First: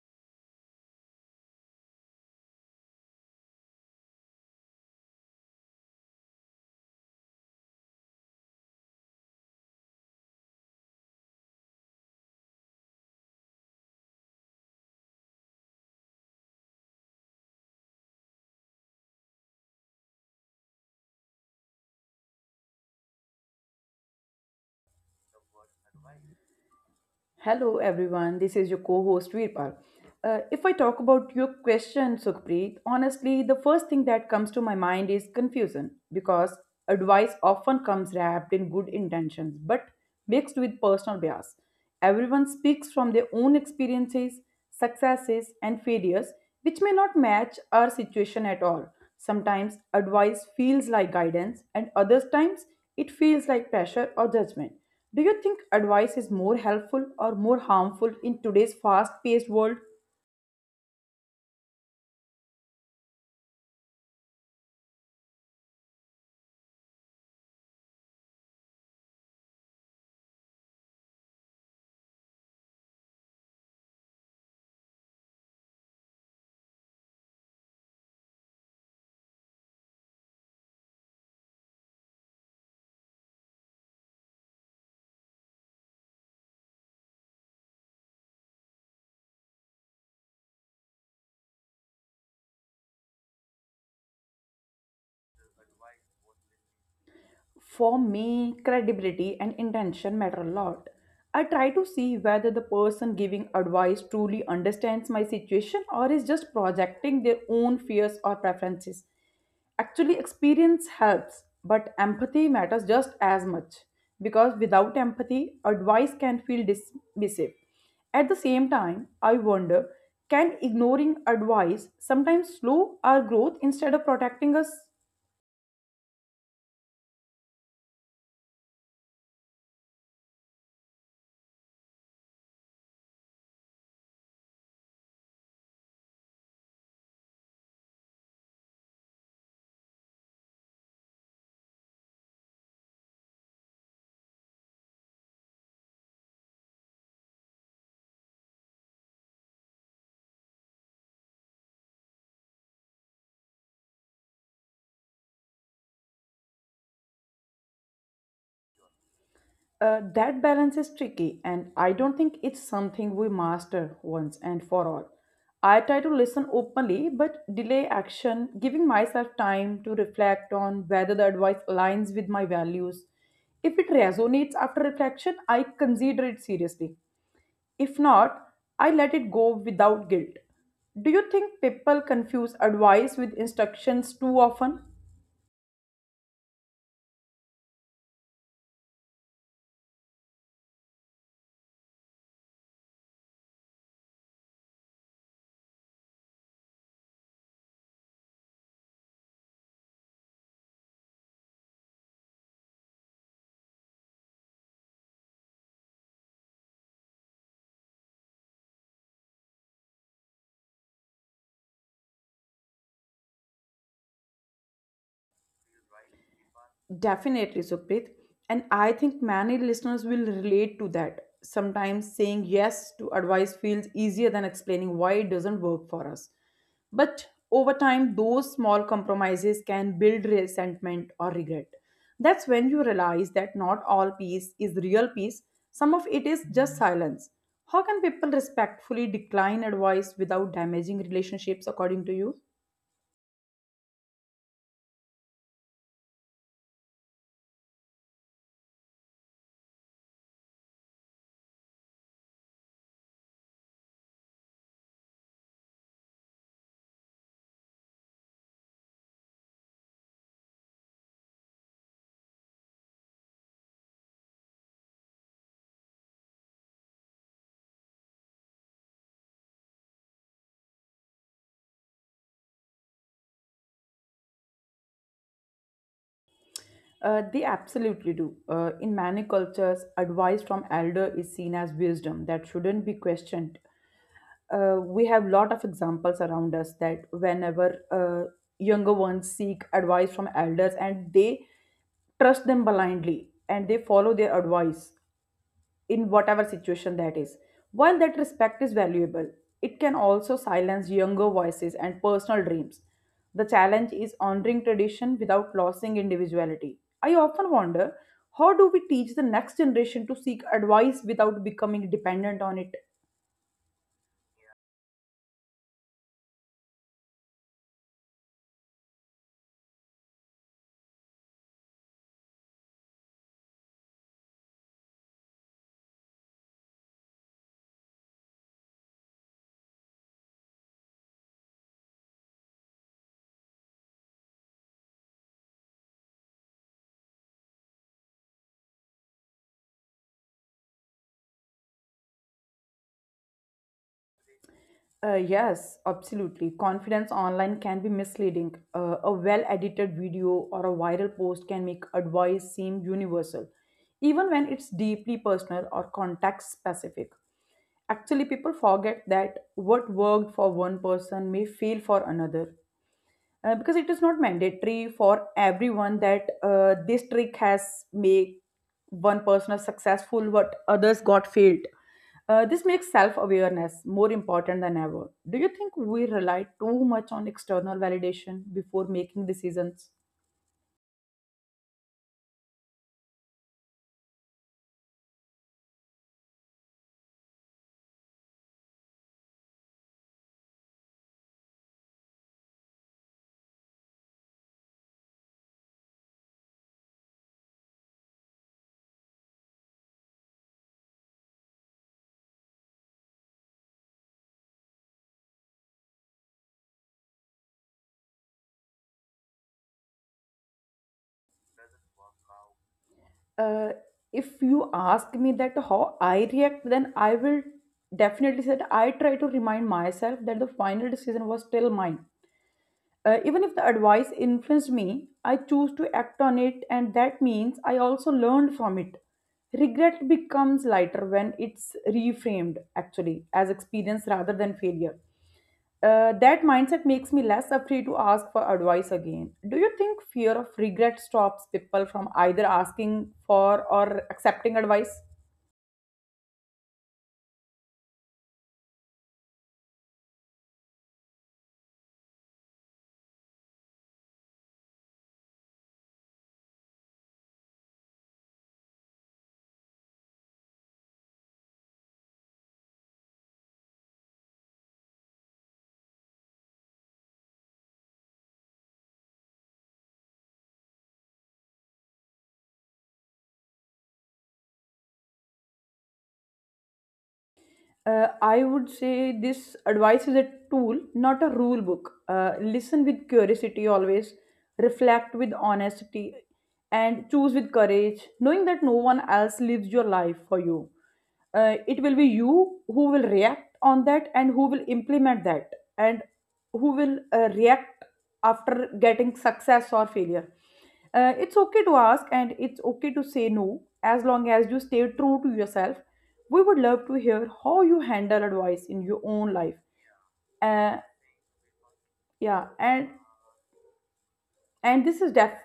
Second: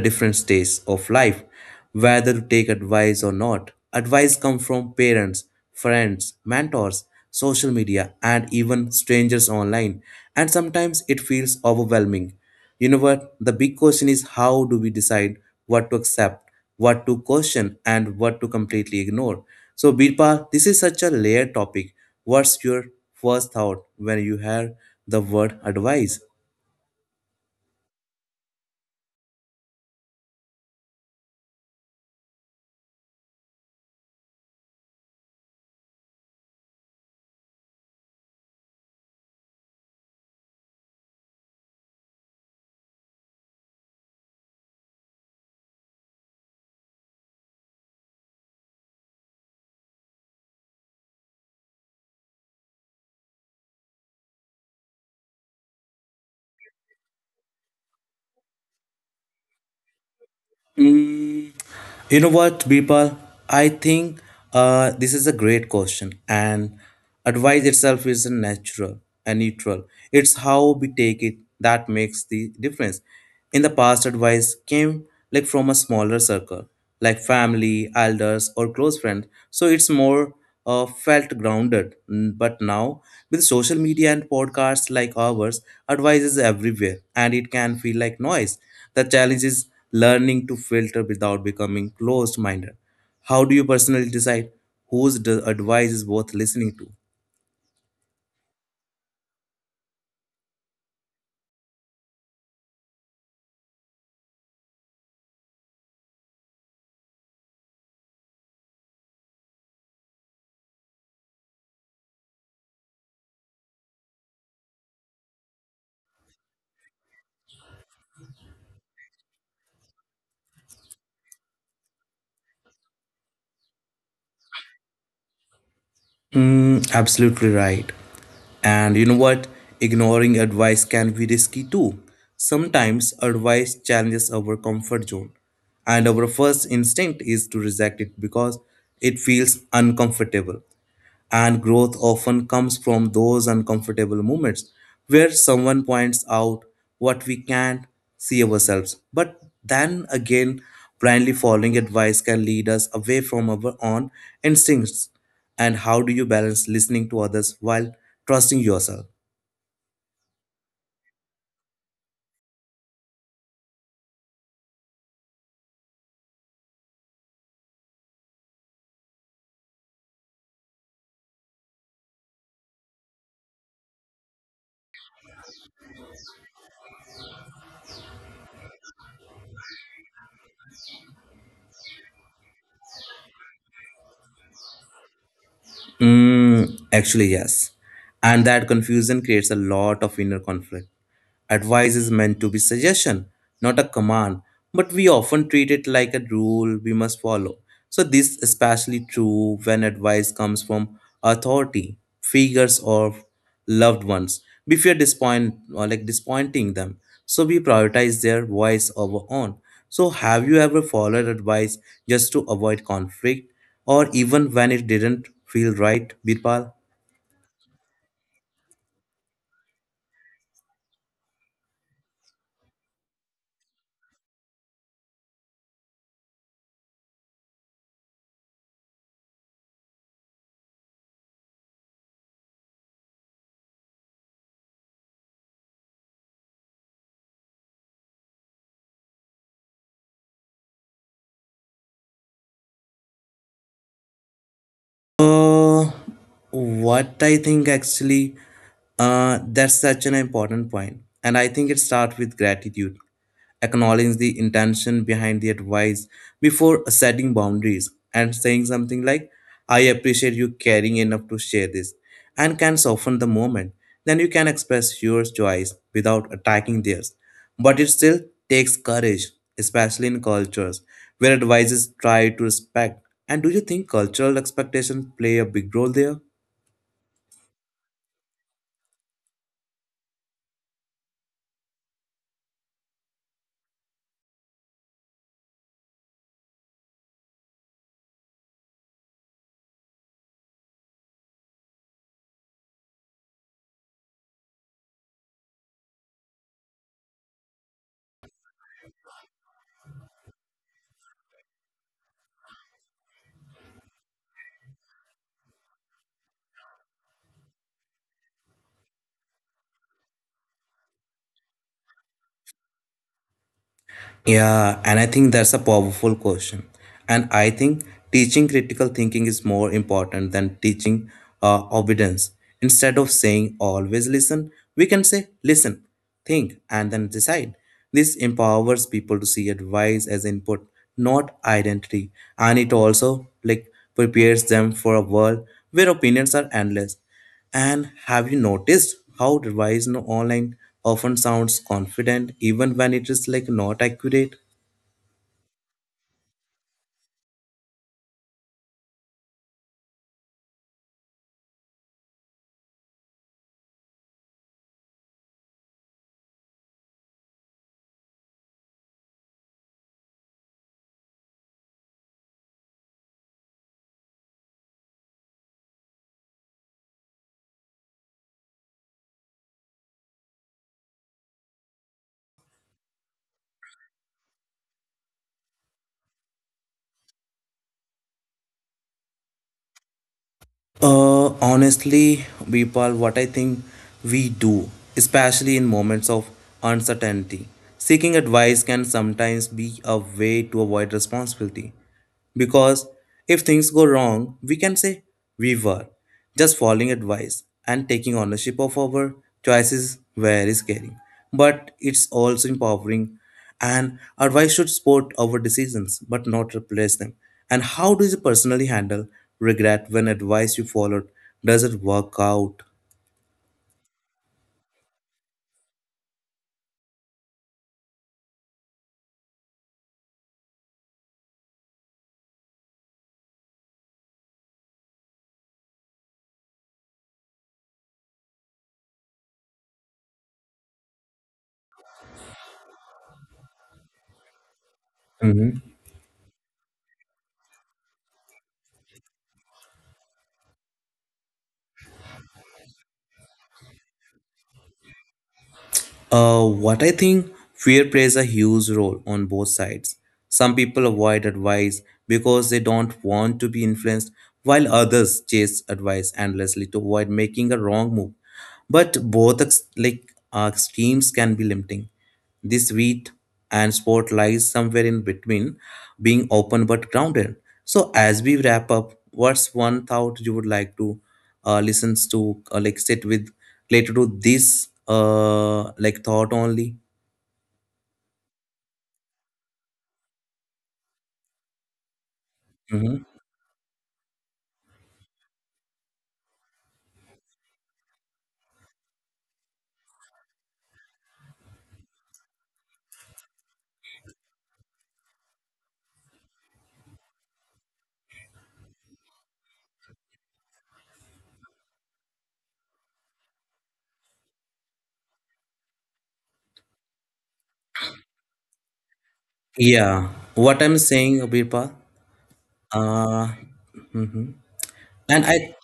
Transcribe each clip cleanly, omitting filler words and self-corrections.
different stage of life: whether to take advice or not. Advice comes from parents, friends, mentors, social media, and even strangers online, and sometimes it feels overwhelming. You know what? The big question is, how do we decide what to accept, what to question, and what to completely ignore? So, Birpal, this is such a layered topic. What's your first thought when you hear the word advice? Hello, everyone. This is your co-host Veerpal. If I talk about your question, Sukhpreet, honestly, the first thing that comes to my mind is confusion because advice often comes wrapped in good intentions but mixed with personal bias. Everyone speaks from their own experiences, successes, and failures, which may not match our situation at all. Sometimes advice feels like guidance, and other times it feels like pressure or judgment. Do you think advice is more helpful or more harmful in today's fast paced world? Mm. You know what, Bipal? I think this is a great question, and advice itself is a natural and neutral. It's how we take it that makes the difference. In the past, advice came like from a smaller circle, like family, elders, or close friends. So it's more felt grounded. But now, with social media and podcasts like ours, advice is everywhere, and it can feel like noise. The challenge is learning to filter without becoming closed minded. How do you personally decide whose advice is worth listening to? For me, credibility and intention matter a lot. I try to see whether the person giving advice truly understands my situation or is just projecting their own fears or preferences. Actually, experience helps, but empathy matters just as much because without empathy, advice can feel dismissive. At the same time, I wonder, can ignoring advice sometimes slow our growth instead of protecting us? Mm, absolutely right. And you know what? Ignoring advice can be risky too. Sometimes advice challenges our comfort zone, and our first instinct is to reject it because it feels uncomfortable. And growth often comes from those uncomfortable moments where someone points out what we can't see ourselves. But then again, blindly following advice can lead us away from our own instincts. And how do you balance listening to others while trusting yourself? That balance is tricky, and I don't think it's something we master once and for all. I try to listen openly but delay action, giving myself time to reflect on whether the advice aligns with my values. If it resonates after reflection, I consider it seriously. If not, I let it go without guilt. Do you think people confuse advice with instructions too often? Mm, actually, yes. And that confusion creates a lot of inner conflict. Advice is meant to be suggestion, not a command, but we often treat it like a rule we must follow. So this is especially true when advice comes from authority figures or loved ones. We fear disappoint or like disappointing them. So we prioritize their voice over own. So have you ever followed advice just to avoid conflict, or even when it didn't feel right, Birpal? Definitely, Supreet. And I think many listeners will relate to that. Sometimes saying yes to advice feels easier than explaining why it doesn't work for us. But over time, those small compromises can build resentment or regret. That's when you realize that not all peace is real peace, some of it is just silence. How can people respectfully decline advice without damaging relationships, according to you? Uh, what I think actually, that's such an important point, and I think it starts with gratitude: acknowledging the intention behind the advice before setting boundaries, and saying something like, "I appreciate you caring enough to share this," and can soften the moment. Then you can express your choice without attacking theirs. But it still takes courage, especially in cultures where advisors try to respect. And do you think cultural expectations play a big role there? They absolutely do. In many cultures, advice from elder is seen as wisdom that shouldn't be questioned. We have lot of examples around us that whenever younger ones seek advice from elders and they trust them blindly and they follow their advice in whatever situation that is. While that respect is valuable, it can also silence younger voices and personal dreams. The challenge is honoring tradition without losing individuality. I often wonder, how do we teach the next generation to seek advice without becoming dependent on it? Yeah, and I think that's a powerful question. And I think teaching critical thinking is more important than teaching obedience. Instead of saying always listen, we can say listen, think, and then decide. This empowers people to see advice as input, not identity. And it also like prepares them for a world where opinions are endless. And have you noticed how advice no online often sounds confident even when it is like not accurate? Yes, absolutely. Confidence online can be misleading. A well edited video or a viral post can make advice seem universal, even when it's deeply personal or context specific. Actually, people forget that what worked for one person may fail for another because it is not mandatory for everyone that this trick has made one person successful what others got failed. This makes self-awareness more important than ever. Do you think we rely too much on external validation before making decisions? Honestly, Vipal, what I think we do, especially in moments of uncertainty, seeking advice can sometimes be a way to avoid responsibility. Because if things go wrong, we can say we were just following advice, and taking ownership of our choices very scary. But it's also empowering, and advice should support our decisions but not replace them. And how do you personally handle regret when advice you followed doesn't work out? Uh, if you ask me that how I react, then I will definitely say that I try to remind myself that the final decision was still mine. Even if the advice influenced me, I choose to act on it, and that means I also learned from it. Regret becomes lighter when it's reframed, actually, as experience rather than failure. Mhm. That mindset makes me less afraid to ask for advice again. Do you think fear of regret stops people from either asking for or accepting advice? What I think fear plays a huge role on both sides. Some people avoid advice because they don't want to be influenced, while others chase advice endlessly to avoid making a wrong move. But both ex- like extremes can be limiting. The sweet and sport lies somewhere in between, being open but grounded. So as we wrap up, what's one thought you would like to listen to, like sit with, related to this, like thought only? I would say this, advice is a tool, not a rule book. Listen Hmm. with curiosity always, reflect with honesty, and choose with courage, knowing that no one else lives your life for you. It will be you who will react on that and who will implement that and who will react after getting success or failure. It's okay to ask and it's okay to say no as long as you stay true to yourself. We would love to hear how you handle advice in your own life. Yeah, what I'm Uh, saying, Abhipa, yeah, and uh, mhm. and this and is def. I.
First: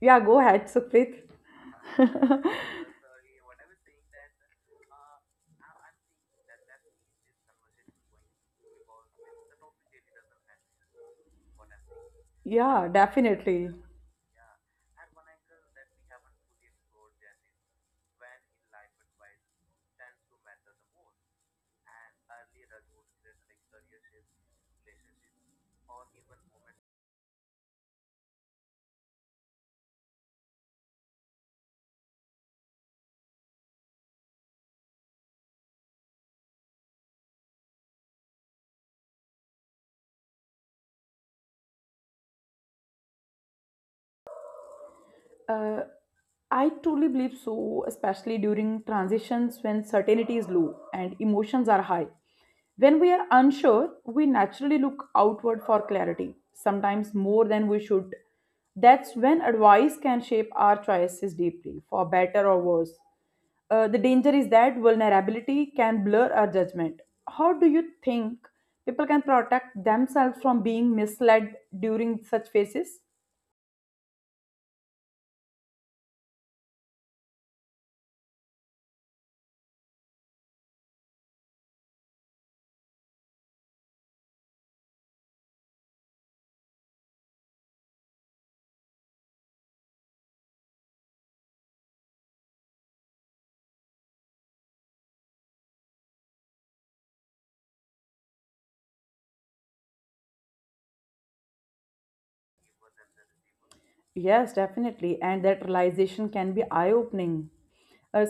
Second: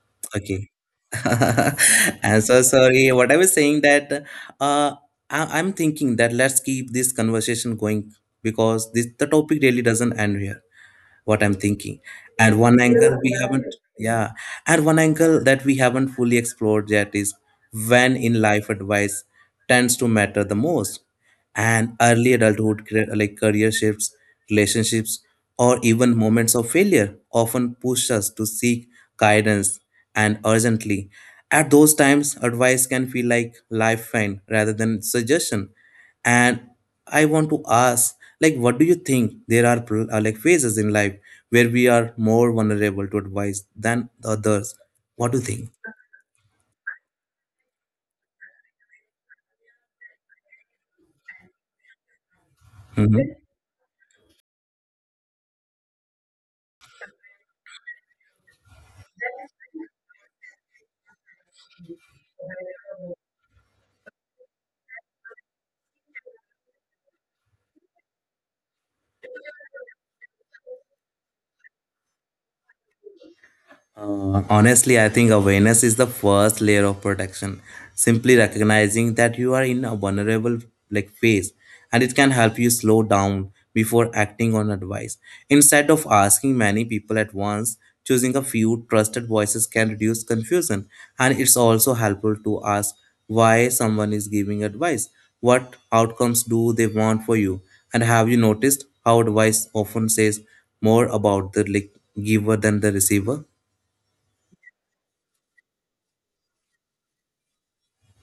Yeah, go ahead, Okay. Supreet. I'm so sorry. What I was saying that uh, I'm thinking that let's keep this conversation going, because this the topic really doesn't end here. What I'm thinking, and one Yeah, angle we haven't — definitely. yeah, and one angle that we haven't fully explored yet is when in life advice tends to matter the most, and early adulthood, like career shifts, relationships, or even moments of failure, often push us to seek guidance, and urgently. At those times, advice can feel like lifeline rather than suggestion. And I want to ask, like, what do you think? There are like phases in life where we are more vulnerable to advice than the others. What do you think? Uh, I truly believe so, especially during transitions when certainty is low and emotions are high. When we are Mhm. unsure, we naturally look outward for clarity, sometimes more than we should. That's when advice can shape our choices deeply, for better or worse. The danger is that vulnerability can blur our judgment. How do you think people can protect themselves from being misled during such phases? Honestly, I think awareness is the first layer of protection. Simply recognizing that you are in a vulnerable like phase, and it can help you slow down before acting on advice. Instead of asking many people at once, choosing a few trusted voices can reduce confusion, and it's also helpful to ask why someone is giving advice. What outcomes do they want for you? And have you noticed how advice often says more about the, like, giver than the receiver? Yes, definitely. And that realization can be eye opening.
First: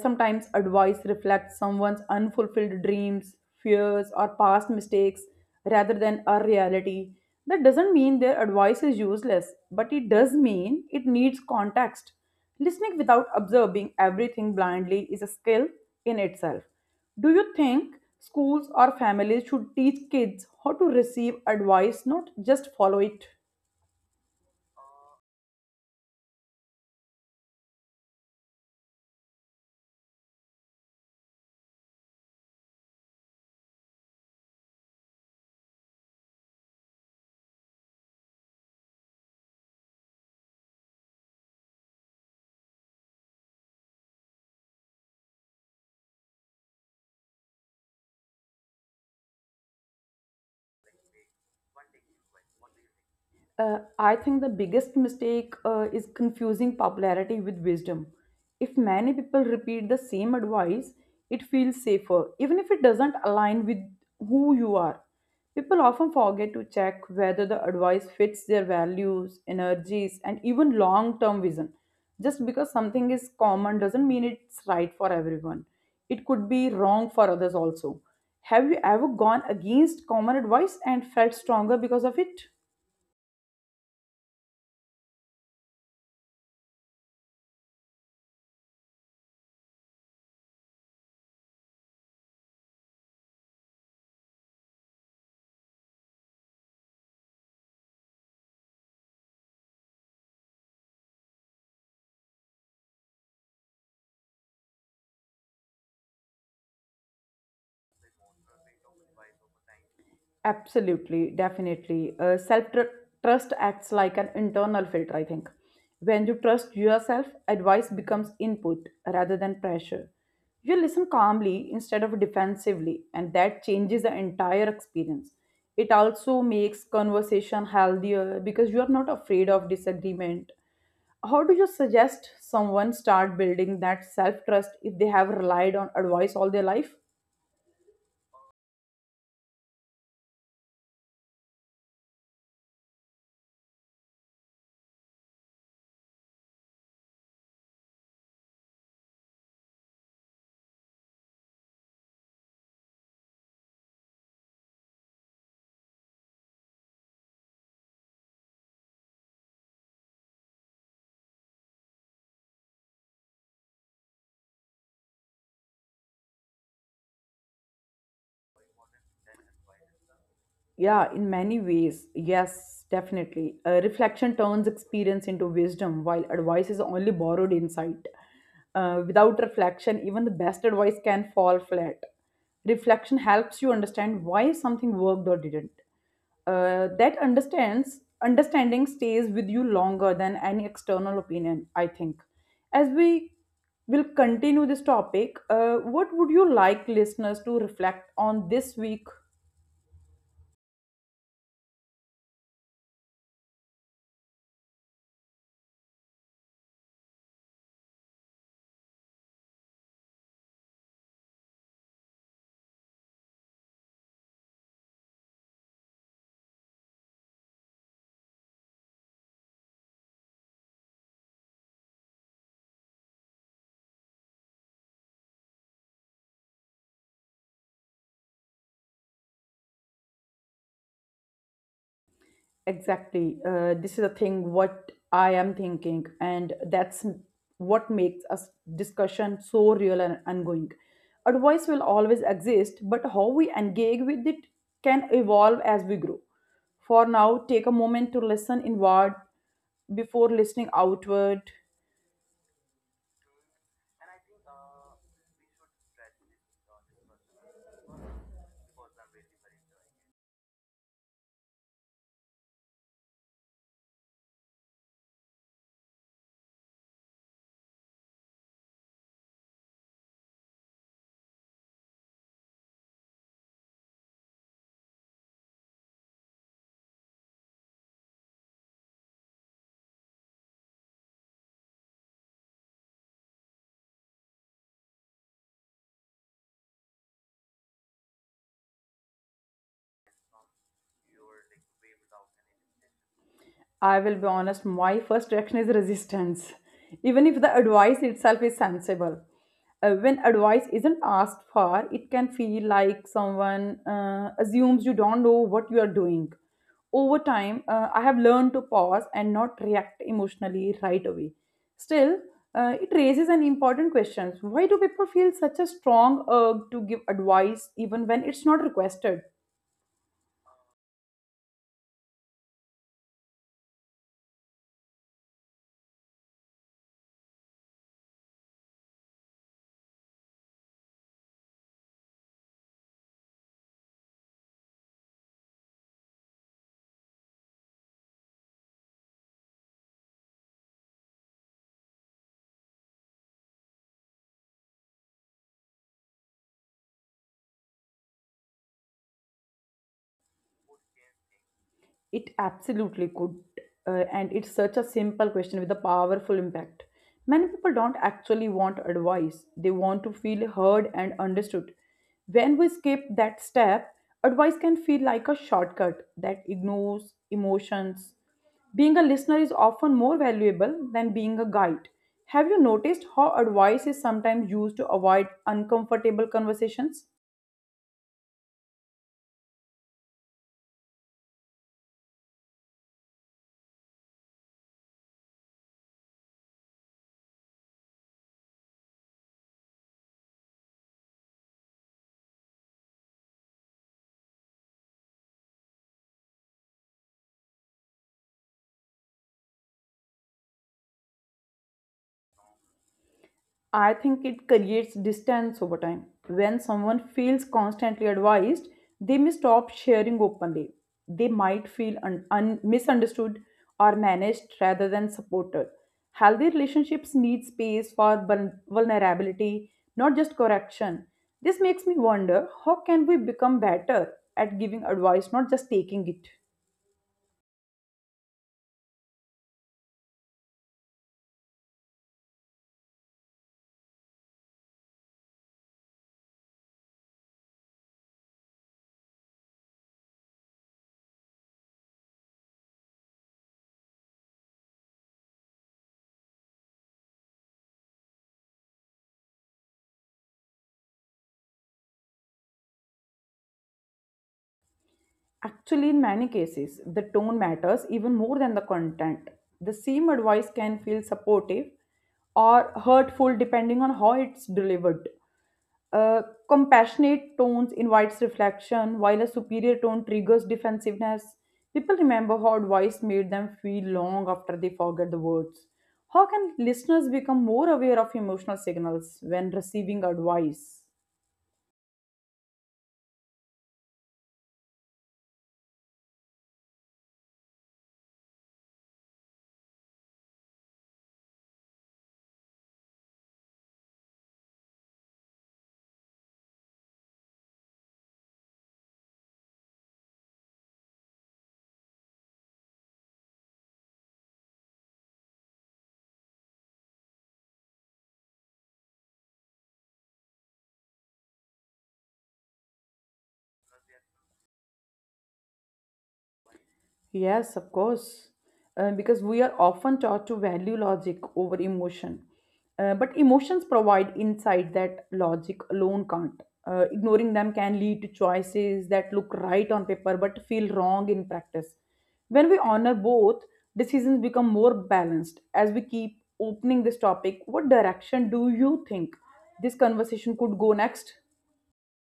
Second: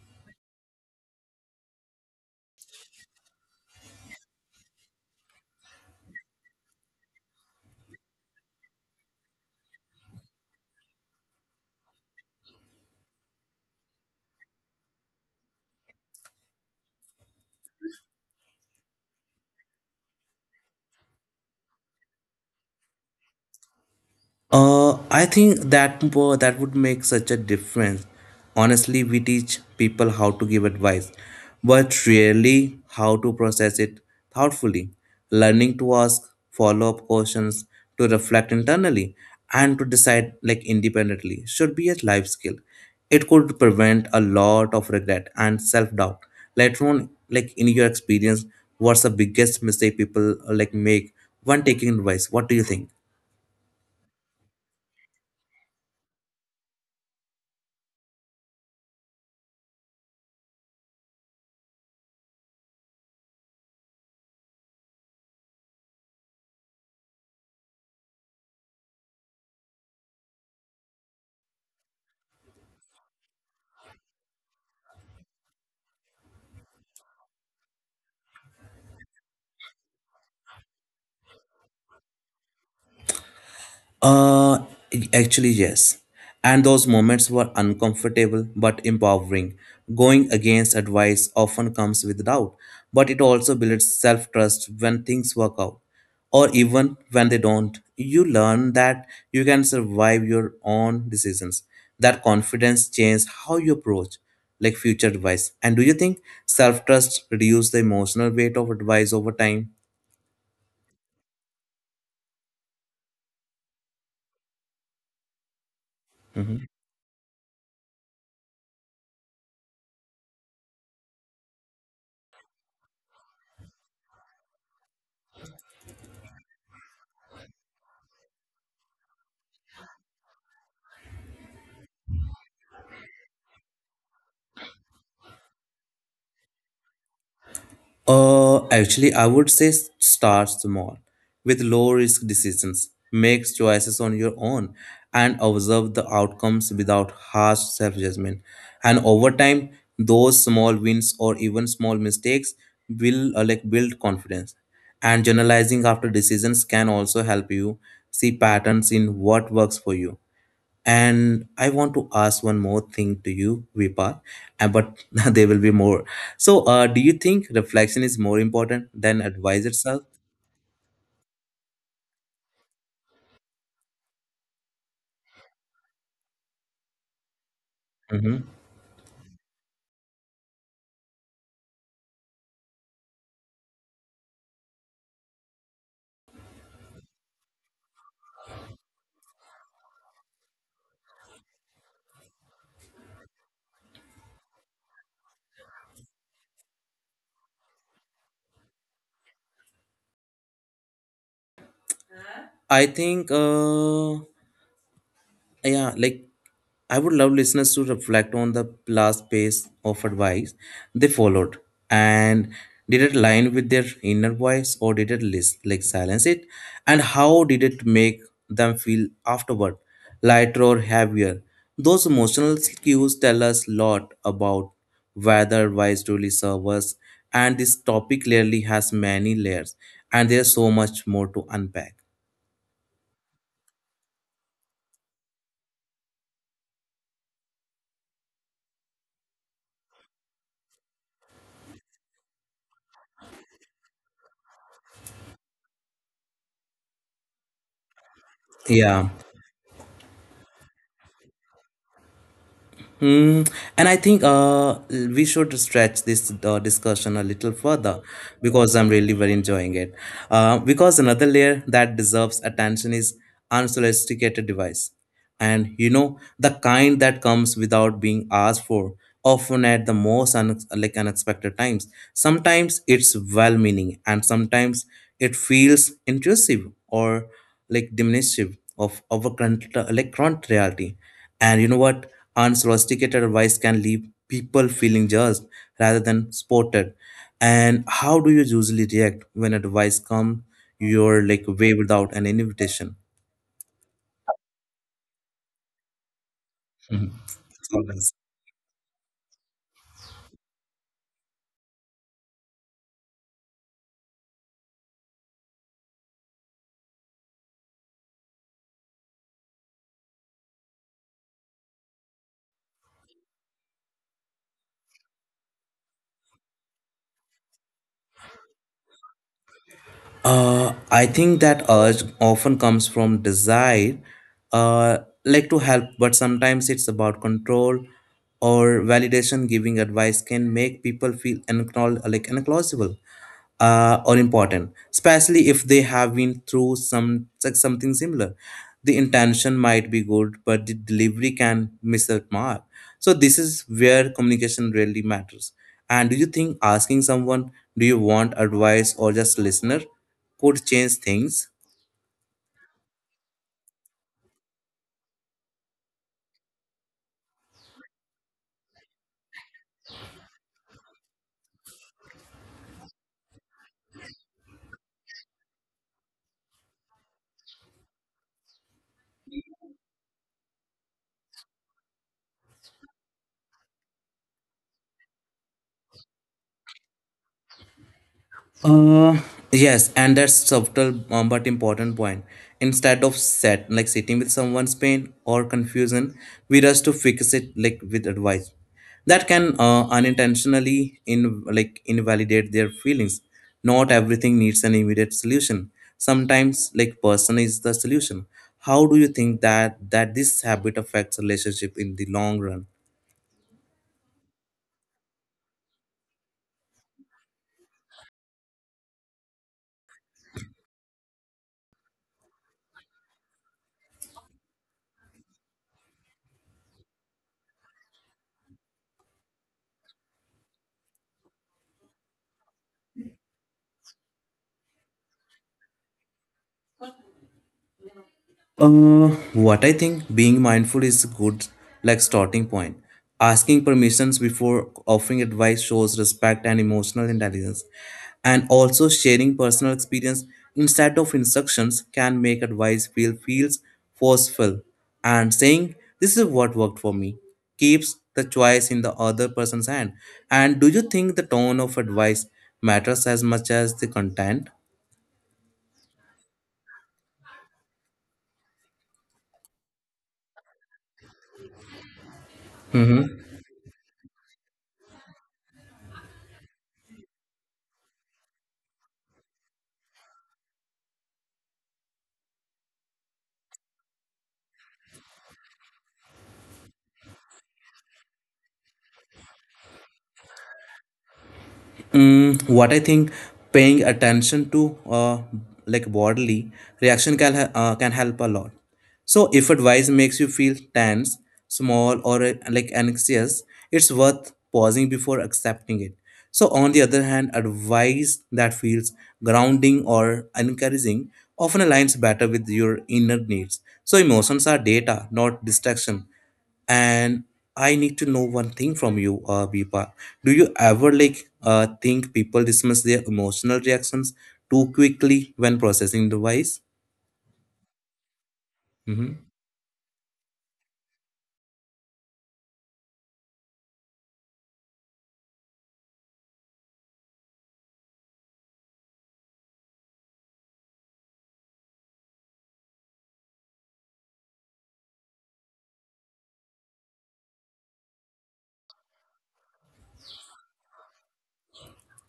Sometimes advice reflects someone's unfulfilled dreams, fears, or past mistakes rather than a reality. That doesn't mean their advice is useless, but it does mean it needs context. Listening without observing everything blindly is a skill in itself. Do you think schools or families should teach kids how to receive advice, not just follow it? I think that that would make such a difference. Honestly, we teach people how to give advice, but rarely how to process it thoughtfully. Learning to ask follow-up questions, to reflect internally, and to decide like independently should be a life skill. It could prevent a lot of regret and self-doubt later on. Like, in your experience, what's the biggest mistake people like make when taking advice? What do you think? I think the biggest mistake is confusing popularity with wisdom. If many people repeat the same advice, it feels safer, even if it doesn't align with who you are. People often forget to check whether the advice fits their values, energies, and even long term vision. Just because something is common doesn't mean it's right for everyone. It could be wrong for others also. Have you ever gone against common advice and felt stronger because of it? Uh, actually, yes. And those moments were uncomfortable but empowering. Going against advice often comes with doubt, but it also builds self trust when things work out. Or even when they don't, you learn that you can survive your own decisions. That confidence changes how you approach like future advice. And do you think self trust reduces the emotional weight of advice over time? Absolutely, definitely. Self trust acts like an internal filter, I think. When you trust yourself, advice becomes input rather than pressure. You listen calmly instead of defensively, and that changes the entire experience. It also makes conversation healthier because you are not afraid of disagreement. How do you suggest someone start building that self trust if they have relied on advice all their life? Actually, I would say start small with low risk decisions. Make choices on your own and observe the outcomes without harsh self judgment. And over time, those small wins or even small mistakes will like build confidence. And journalizing after decisions can also help you see patterns in what works for you. And I want to ask one more thing to you, Vipar. But there will be more. So, do you think reflection is more important than advice itself? Yeah, in many ways, yes, definitely. Reflection turns experience into wisdom, while advice is only borrowed insight. Hmm. Without reflection, even the best advice can fall flat. Reflection helps you understand why something worked or didn't. That understands understanding stays with you longer than any external opinion, I think. As we will continue this topic, what would you like listeners to reflect on this week? I think. Yeah, like I would love listeners to reflect on the last piece of advice they followed. And did it align with their inner voice, or did it list, like silence it? And how did it make them feel afterward, lighter or heavier? Those emotional cues tell us a lot about whether advice truly serves us. And this topic clearly has many layers, and there's so much more to unpack. Exactly. This is the thing what I am thinking, and that's what makes us discussion so real and ongoing. Advice will always exist, but how we engage with it can evolve as we grow. For now, take a moment to listen Yeah. inward before listening outward. Hmm, and I think we should stretch this discussion a little further, because I'm really very enjoying it. Because another layer that deserves attention is unsolicited device, and you know the kind that comes without being asked for, often at the most like unexpected times. Sometimes it's well-meaning, and sometimes it feels intrusive or like diminutive of our current reality. And you know what? Unsolicited advice can leave people feeling judged rather than supported. And how do you usually react when advice comes your like way without an invitation? I will be honest, my first reaction is resistance, even if the Mhm. advice itself is sensible. When advice isn't asked for, it can feel like someone assumes you don't know what you are doing. Over time, I have learned to pause and not react emotionally right away. Still, it raises an important question, why do people feel such a strong urge to give advice even when it's not requested? I think that urge often comes from desire, uh, like to help, but sometimes it's about control or validation. Giving advice can make people feel like unacknowledgeable or important, especially if they have been through some like something similar. The intention might be good, but the delivery can miss the mark. So this is where communication really matters. And do you think asking someone, "Do you want advice or just listener?" could change things? It absolutely could. And it's such a simple question with a powerful impact. Many people don't actually want advice, they want to feel heard and understood. When we skip that step, advice can feel like a shortcut that ignores emotions. Being a listener is often more valuable than being a guide. Have you noticed how advice is sometimes used to avoid uncomfortable conversations? Uh, yes, and that's subtle but important point. Instead of set like sitting with someone's pain or confusion, we rush to fix it like with advice. That can unintentionally in like invalidate their feelings. Not everything needs an immediate solution. Sometimes like person is the solution. How do you think that this habit affects relationship in the long run? I think it creates distance over time. When someone feels constantly advised, they may stop sharing openly. They might feel misunderstood or managed rather than supported. Healthy relationships need space for vulnerability, not just correction. This makes me wonder, how can we become better at giving advice, not just taking it? Uh, what I think being mindful is good, like starting point. Asking permissions before offering advice shows respect and emotional intelligence. And also sharing personal experience instead of instructions can make advice feels forceful. And saying, "This is what worked for me," keeps the choice in the other person's hand. And do you think the tone of advice matters as much as the content? Actually, in many cases, the tone matters even more than the content. The same advice can feel supportive or hurtful depending on how it's delivered. A compassionate tone invites reflection, while a superior tone triggers defensiveness. People remember how advice made them feel long after they forget the words. How can listeners become more aware of emotional signals when receiving advice? Mm, what I think, paying attention to like bodily reaction can help a lot. So if advice makes you feel tense, small, or like anxious, it's worth pausing before accepting it. So on the other hand, advice that feels grounding or encouraging often aligns better with your inner needs. So emotions are data, not distraction. And I need to know one thing from you, Vipa. Do you ever think people dismiss their emotional reactions too quickly when processing device? Yes, of course. Because we are often taught to value logic over emotion. But emotions provide insight that logic alone can't. Ignoring them can lead to choices that look right on paper but feel wrong in practice. When we honor both, decisions become more balanced. As we keep opening this topic, what direction do you think this conversation could go next?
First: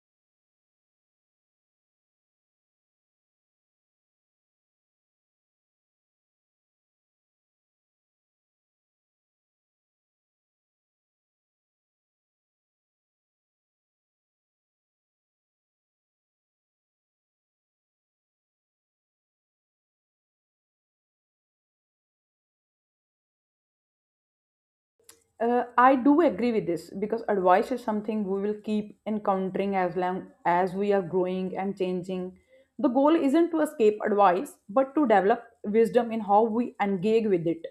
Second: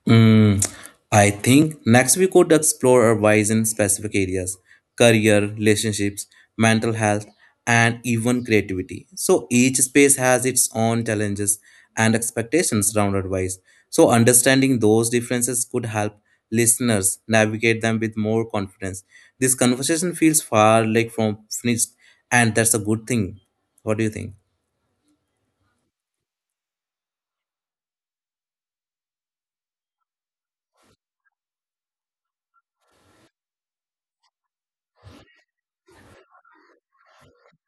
Mm, I think next we could explore our wise in specific areas career, relationships, mental health, and even creativity. So each space has its own challenges and expectations around advice. So understanding those differences could help listeners navigate them with more confidence. This conversation feels far from finished, and that's a good thing. What do you think? I do agree with this because advice is something we will keep encountering as long as we are growing and changing. The goal isn't to escape advice, but to develop wisdom in how we engage with it.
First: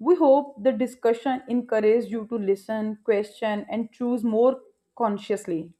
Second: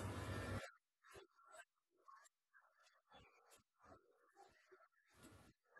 We hope the discussion encourages you to listen, question, and choose more consciously.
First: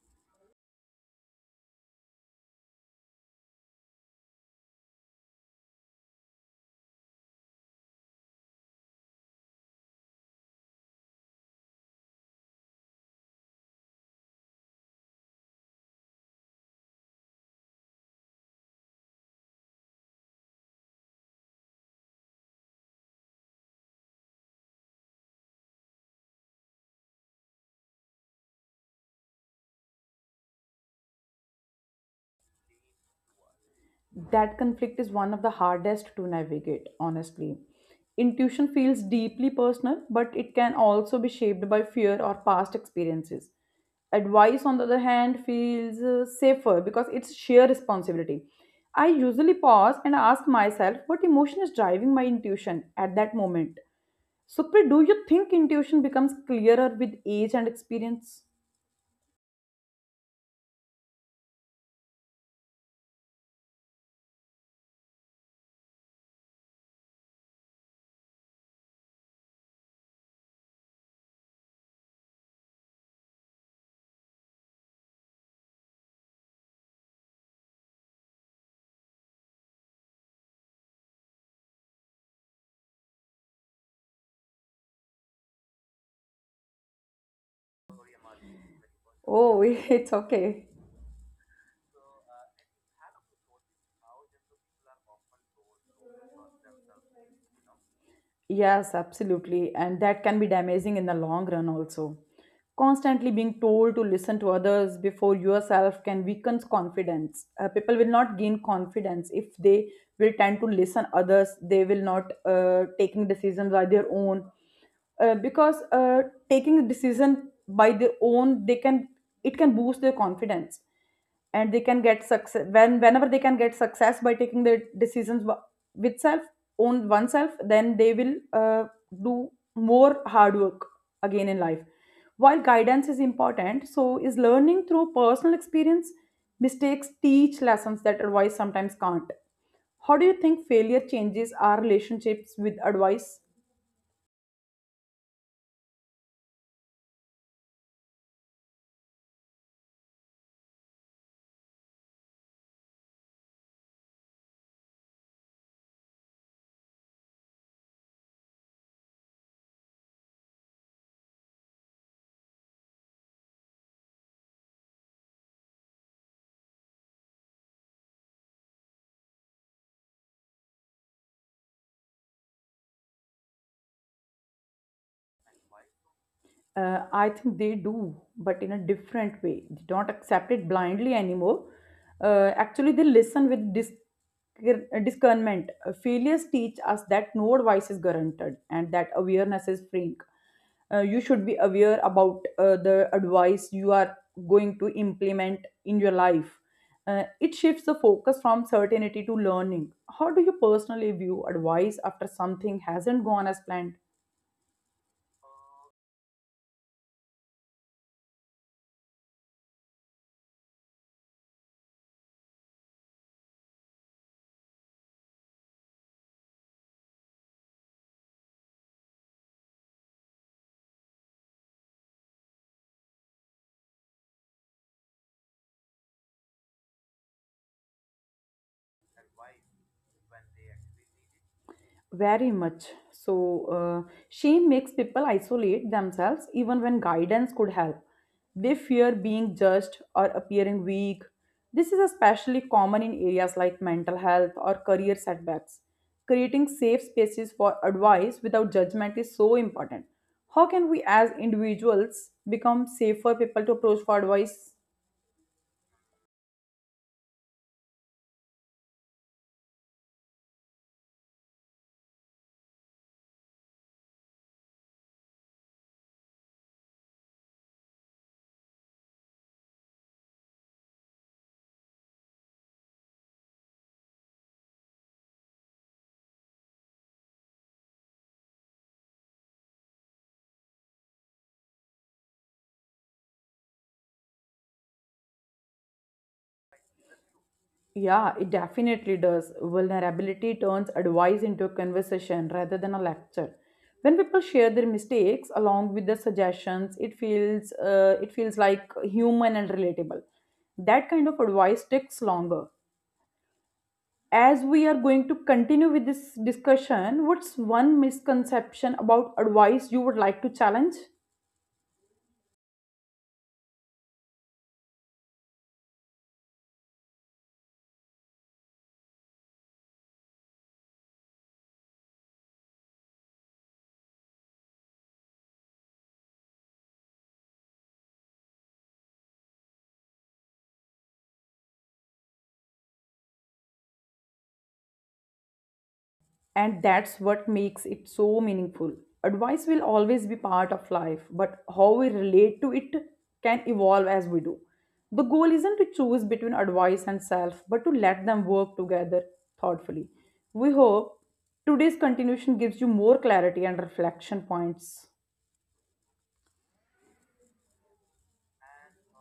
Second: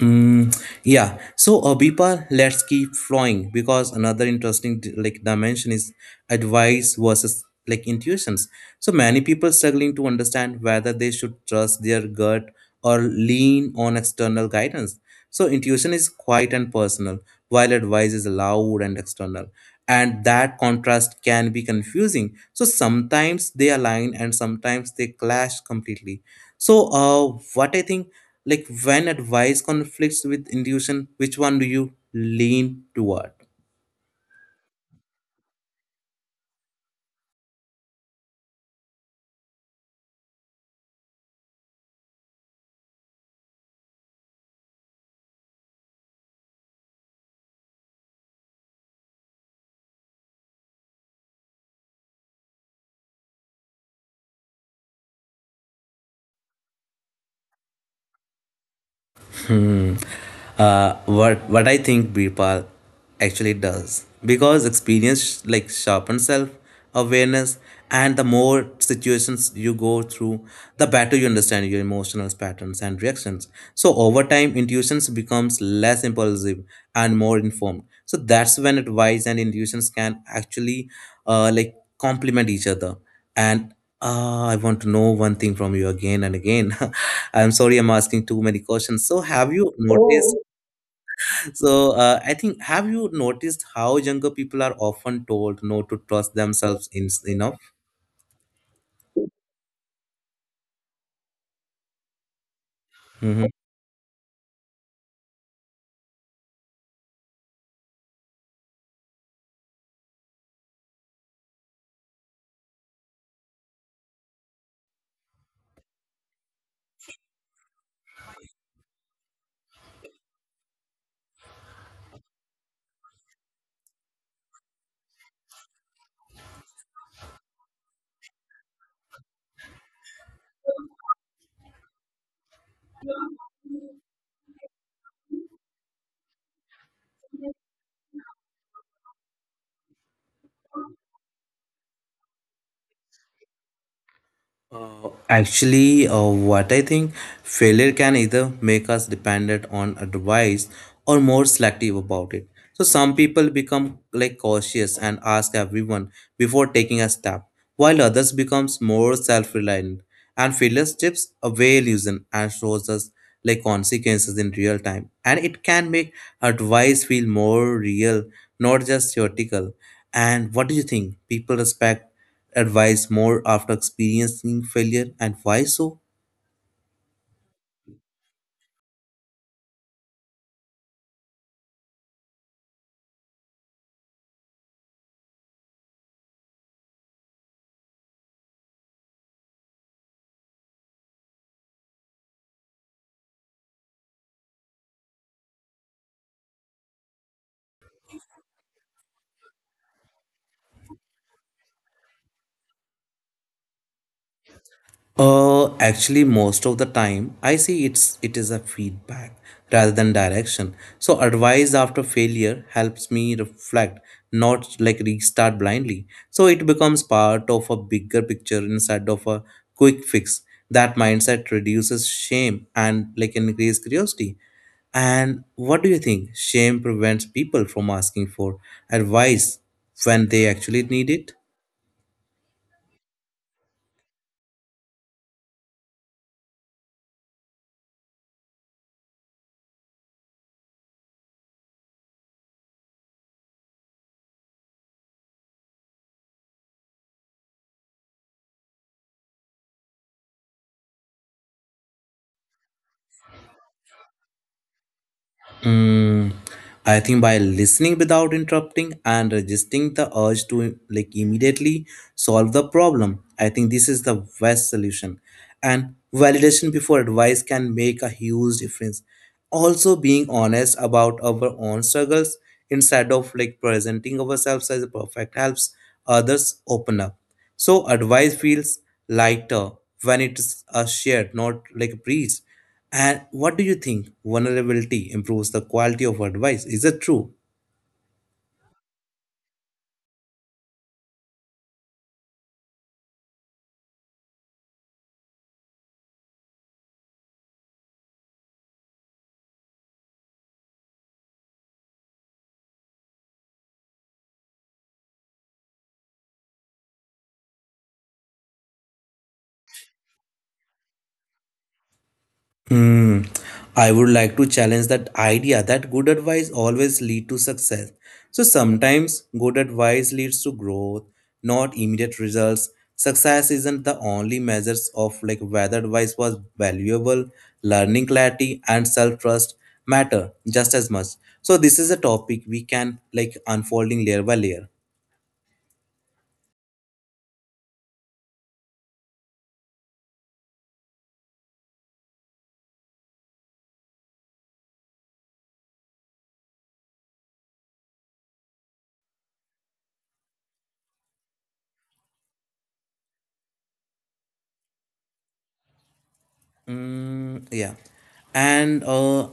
Mm, yeah. So, Bipa, let's keep flowing because another interesting dimension is advice versus intuitions. So many people struggling to understand whether they should trust their gut or lean on external guidance. So intuition is quiet and personal, while advice is loud and external. And that contrast can be confusing. So sometimes they align and sometimes they clash completely. So what I think when advice conflicts with intuition, which one do you lean toward? That conflict is one of the hardest to navigate, honestly. Intuition feels deeply personal, but it can also be shaped by fear or past experiences. Advice, on the other hand, feels safer because it's sheer responsibility. I usually pause and ask myself what emotion is driving my intuition at that moment. Supri, do you think intuition becomes clearer with age and experience? Hmm. What I think Birpal actually does because experience sharpens self awareness, and the more situations you go through, the better you understand your emotional patterns and reactions. So over time, intuitions becomes less impulsive and more informed. So that's when advice and intuitions can actually complement each other. And I want to know one thing from you again and again. I'm sorry, I'm asking too many questions. So, have Oh, you it's noticed? Oh, okay. so, I think have you noticed how younger people are often told not to trust themselves in, enough? Yes, absolutely. And that can be damaging in the long run also. Constantly Mhm. being told to listen to others before yourself can weaken confidence. People will not gain confidence if they will tend to listen others. They will not taking decisions by their own. Because Taking a decision by their own, they can it can boost their confidence, and they can get success when whenever they can get success by taking their decisions with self own oneself, then they will do more hard work again in life. While guidance is important, so is learning through personal experience. Mistakes teach lessons that advice sometimes can't. How do you think failure changes our relationships with advice? Actually, what I think, failure can either make us dependent on advice or more selective about it. So some people become cautious and ask everyone before taking a step, while others becomes more self-reliant. And failure strips away illusion and shows us consequences in real time, and it can make advice feel more real, not just theoretical. And what do you think, people respect advice more after experiencing failure, and why so? I think they do, but in a different way. They don't accept it blindly anymore. Actually, they listen with discernment. Failures teach us that no advice is guaranteed, and that awareness is freeing. You should be aware about the advice you are going to implement in your life. It shifts the focus from certainty to learning. How do you personally view advice after something hasn't gone as planned? Actually, most of the time, I see it is a feedback rather than direction. So advice after failure helps me reflect, not restart blindly. So it becomes part of a bigger picture instead of a quick fix. That mindset reduces shame and increase curiosity. And what do you think? Shame prevents people from asking for advice when they actually need it. Very much. So, shame makes people isolate themselves even when guidance could help. They fear being judged or appearing weak. This is especially common in areas like mental health or career setbacks. Creating safe spaces for advice without judgment is so important. How can we, as individuals, become safer people to approach for advice? Mm, I think by listening without interrupting and resisting the urge to immediately solve the problem, I think this is the best solution. And validation before advice can make a huge difference. Also, being honest about our own struggles instead of presenting ourselves as perfect helps others open up. So advice feels lighter when it's a shared, not a breeze. And what do you think, vulnerability improves the quality of advice? Is it true? Yeah, it definitely does. Vulnerability turns advice into a conversation rather than a lecture. When people share their mistakes along with their suggestions, it feels like human and relatable. That kind of advice takes longer. As we are going to continue with this discussion, what's one misconception about advice you would like to challenge? Hmm. I would like to challenge that idea that good advice always lead to success. So sometimes good advice leads to growth, not immediate results. Success isn't the only measures of whether advice was valuable, learning clarity and self-trust matter just as much. So this is a topic we can unfolding layer by layer. And that's what makes it so meaningful. Advice will always be part of life, but how we relate to it can evolve as we do. The goal isn't to choose between advice and self, but to let them work together thoughtfully. We hope today's continuation gives you more clarity and reflection points. Mm, yeah. And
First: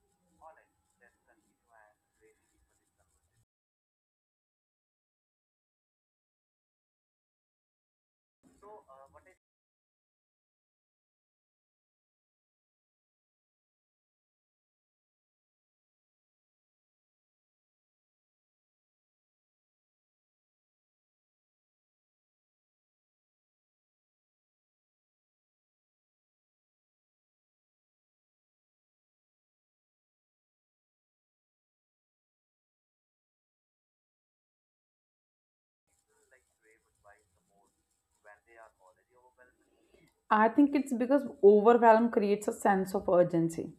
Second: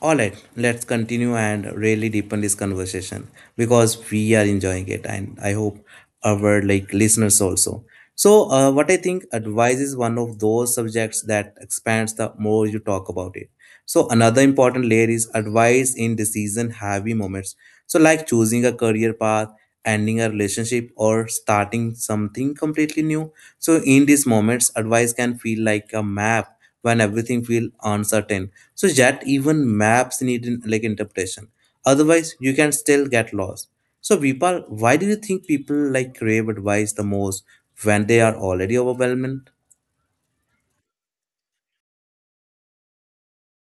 all right, let's continue and really deepen this conversation because we are enjoying it, and I hope our listeners also. So, what I think advice is one of those subjects that expands the more you talk about it. So another important layer is advice in decision heavy moments. So like choosing a career path, ending a relationship or starting something completely new. So in these moments advice can feel like a map when everything feels uncertain. So yet even maps need interpretation. Otherwise you can still get lost. So Vipal, why do you think people crave advice the most when they are already overwhelmed? I think it's because overwhelm creates a sense of urgency,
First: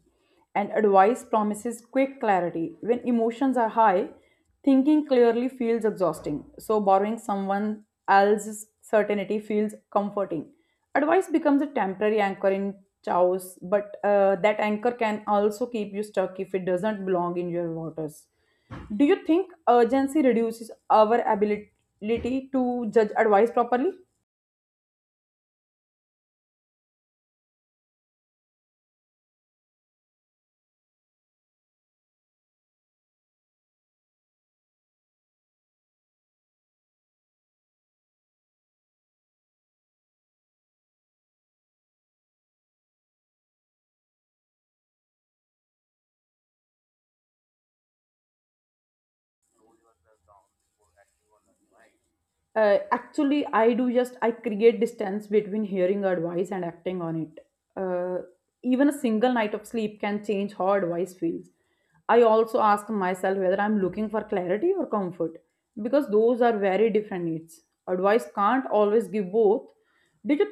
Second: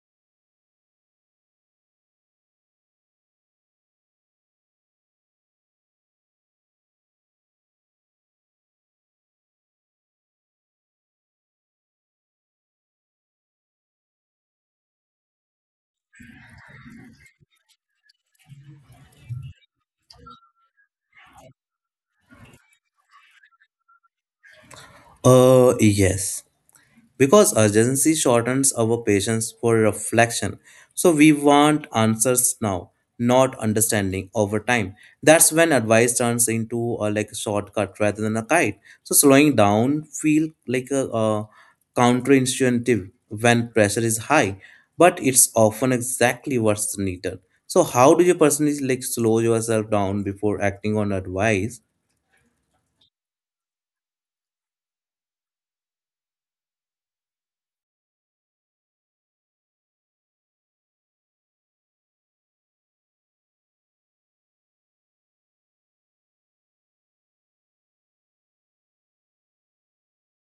and advice promises quick clarity. When emotions are high, thinking clearly feels exhausting, so borrowing someone else's certainty feels comforting. Advice becomes a temporary anchor in chaos, but that anchor can also keep you stuck if it doesn't belong in your waters. Do you think urgency reduces our ability to judge advice properly? Uh, yes. Because urgency shortens our patience for reflection. So we want answers now, not understanding over time. That's when advice turns into a shortcut rather than a guide. So slowing down feel like a, counterintuitive when pressure is high, but it's often exactly what's needed. So how do you personally slow yourself down before acting on advice? Actually I do just I create distance between hearing advice and acting on it. uh, Even a single night of sleep can change how advice feels. I also ask myself whether I'm looking for clarity or comfort, because those are very different needs. Advice can't always give both. Did you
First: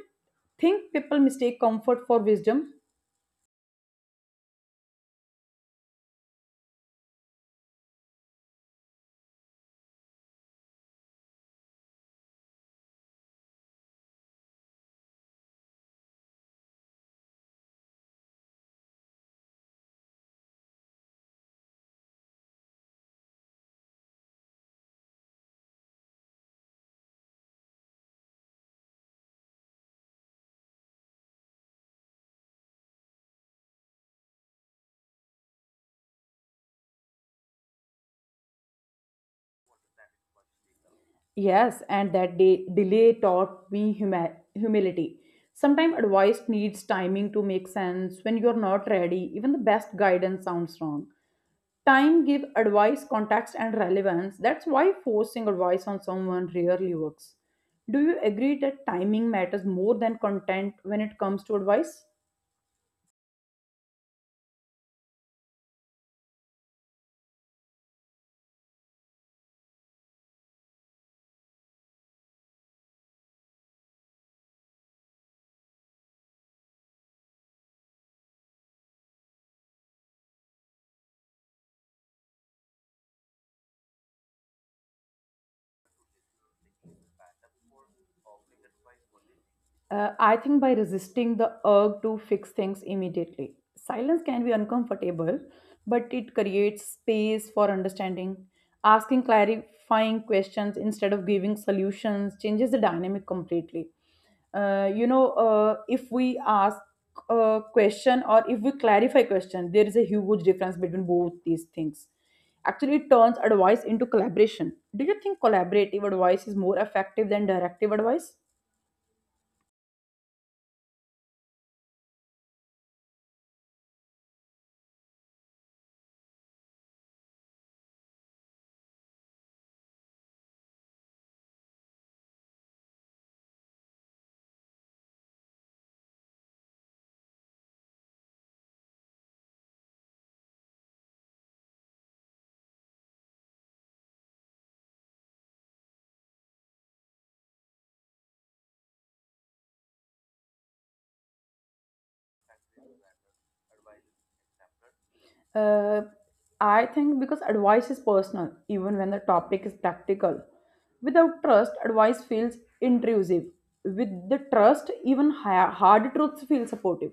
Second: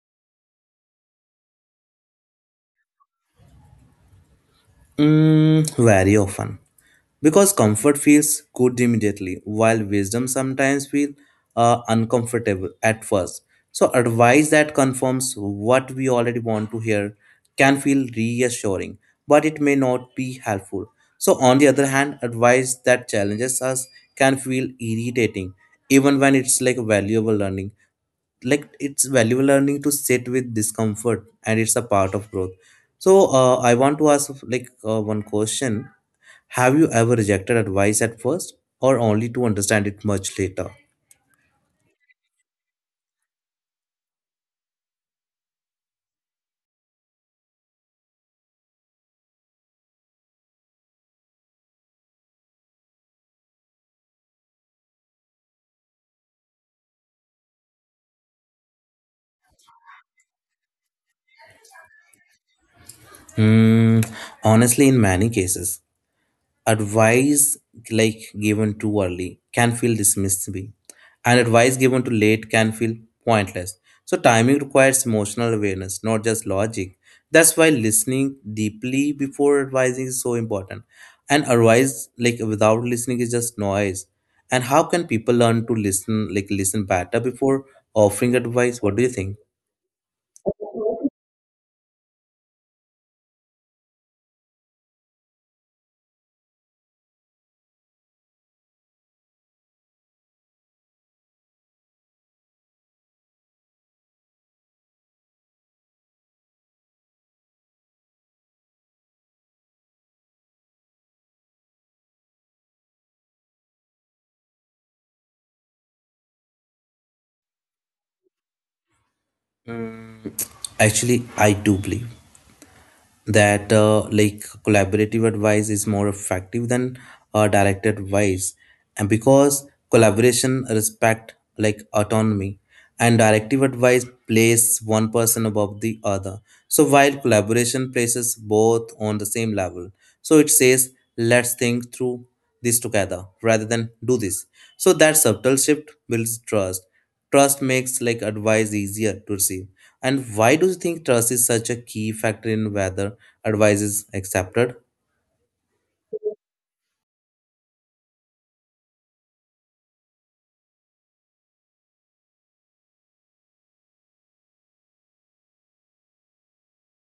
think people mistake comfort for wisdom? Mm, very often. Because comfort feels good immediately, while wisdom sometimes feels uncomfortable at first. So, advice that confirms what we already want to hear can feel reassuring, but it may not be helpful. So, on the other hand, advice that challenges us can feel irritating, even when it's valuable learning, it's valuable learning to sit with discomfort and it's a part of growth. So I want to ask one question, have you ever rejected advice at first, or only to understand it much later? Yes, and that day delay taught me humility. Sometimes advice needs timing to make sense. When you're not ready, even the best guidance sounds wrong. Time give advice context and relevance. That's why forcing advice on someone rarely works. Do you agree that timing matters more than content when it comes to advice? Hmm, honestly, in many cases. Advice given too early can feel dismissive, and advice given too late can feel pointless. So timing requires emotional awareness, not just logic. That's why listening deeply before advising is so important. And advice without listening is just noise. And how can people learn to listen, listen better before offering advice? What do you think? I think by resisting the urge to fix things immediately. Silence can be uncomfortable, but it creates space for understanding. Asking clarifying questions instead of giving solutions changes the dynamic completely. If we ask a question or if we clarify question, there is a huge difference between both these things. Actually, it turns advice into collaboration. Do you think collaborative advice is more effective than directive advice? Mm. Actually I do believe that collaborative advice is more effective than direct advice. And because collaboration respect autonomy, and directive advice places one person above the other, so while collaboration places both on the same level. So it says, let's think through this together rather than do this. So that subtle shift builds trust. Trust makes advice easier to receive. And why do you think trust is such a key factor in whether advice is accepted? Uh, I think because advice is personal, even when the topic is practical. Without trust, advice feels intrusive. With the trust, even higher, hard truths feel supportive.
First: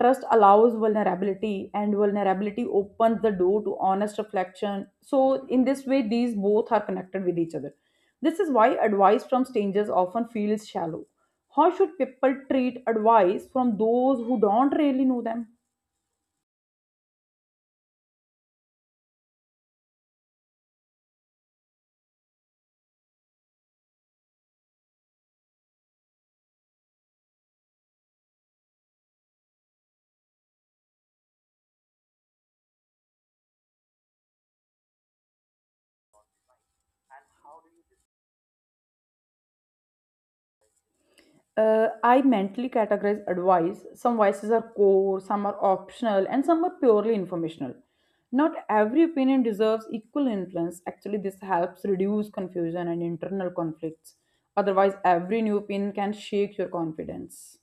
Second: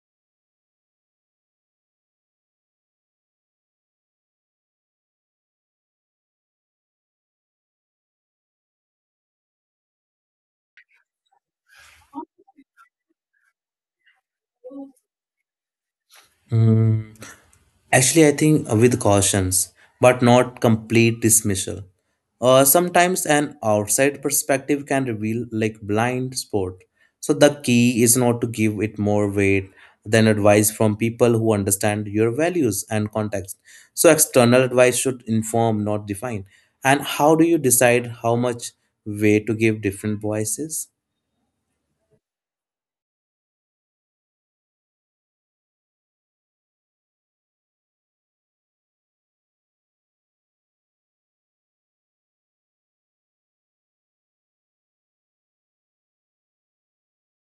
Trust allows vulnerability, and vulnerability opens the door to honest reflection. So, in this way, these both are connected with each other. This is why advice from strangers often feels shallow. How should people treat advice from those who don't really know them? Mm, actually, I think with cautions, but not complete dismissal. Sometimes an outside perspective can reveal blind spot. So the key is not to give it more weight than advice from people who understand your values and context. So external advice should inform, not define. And how do you decide how much weight to give different voices? I mentally categorize advice. Some voices are core, some are optional, and some are purely informational. Not every opinion deserves equal influence. Actually, this helps reduce confusion and internal conflicts. Otherwise, every new opinion can shake your confidence.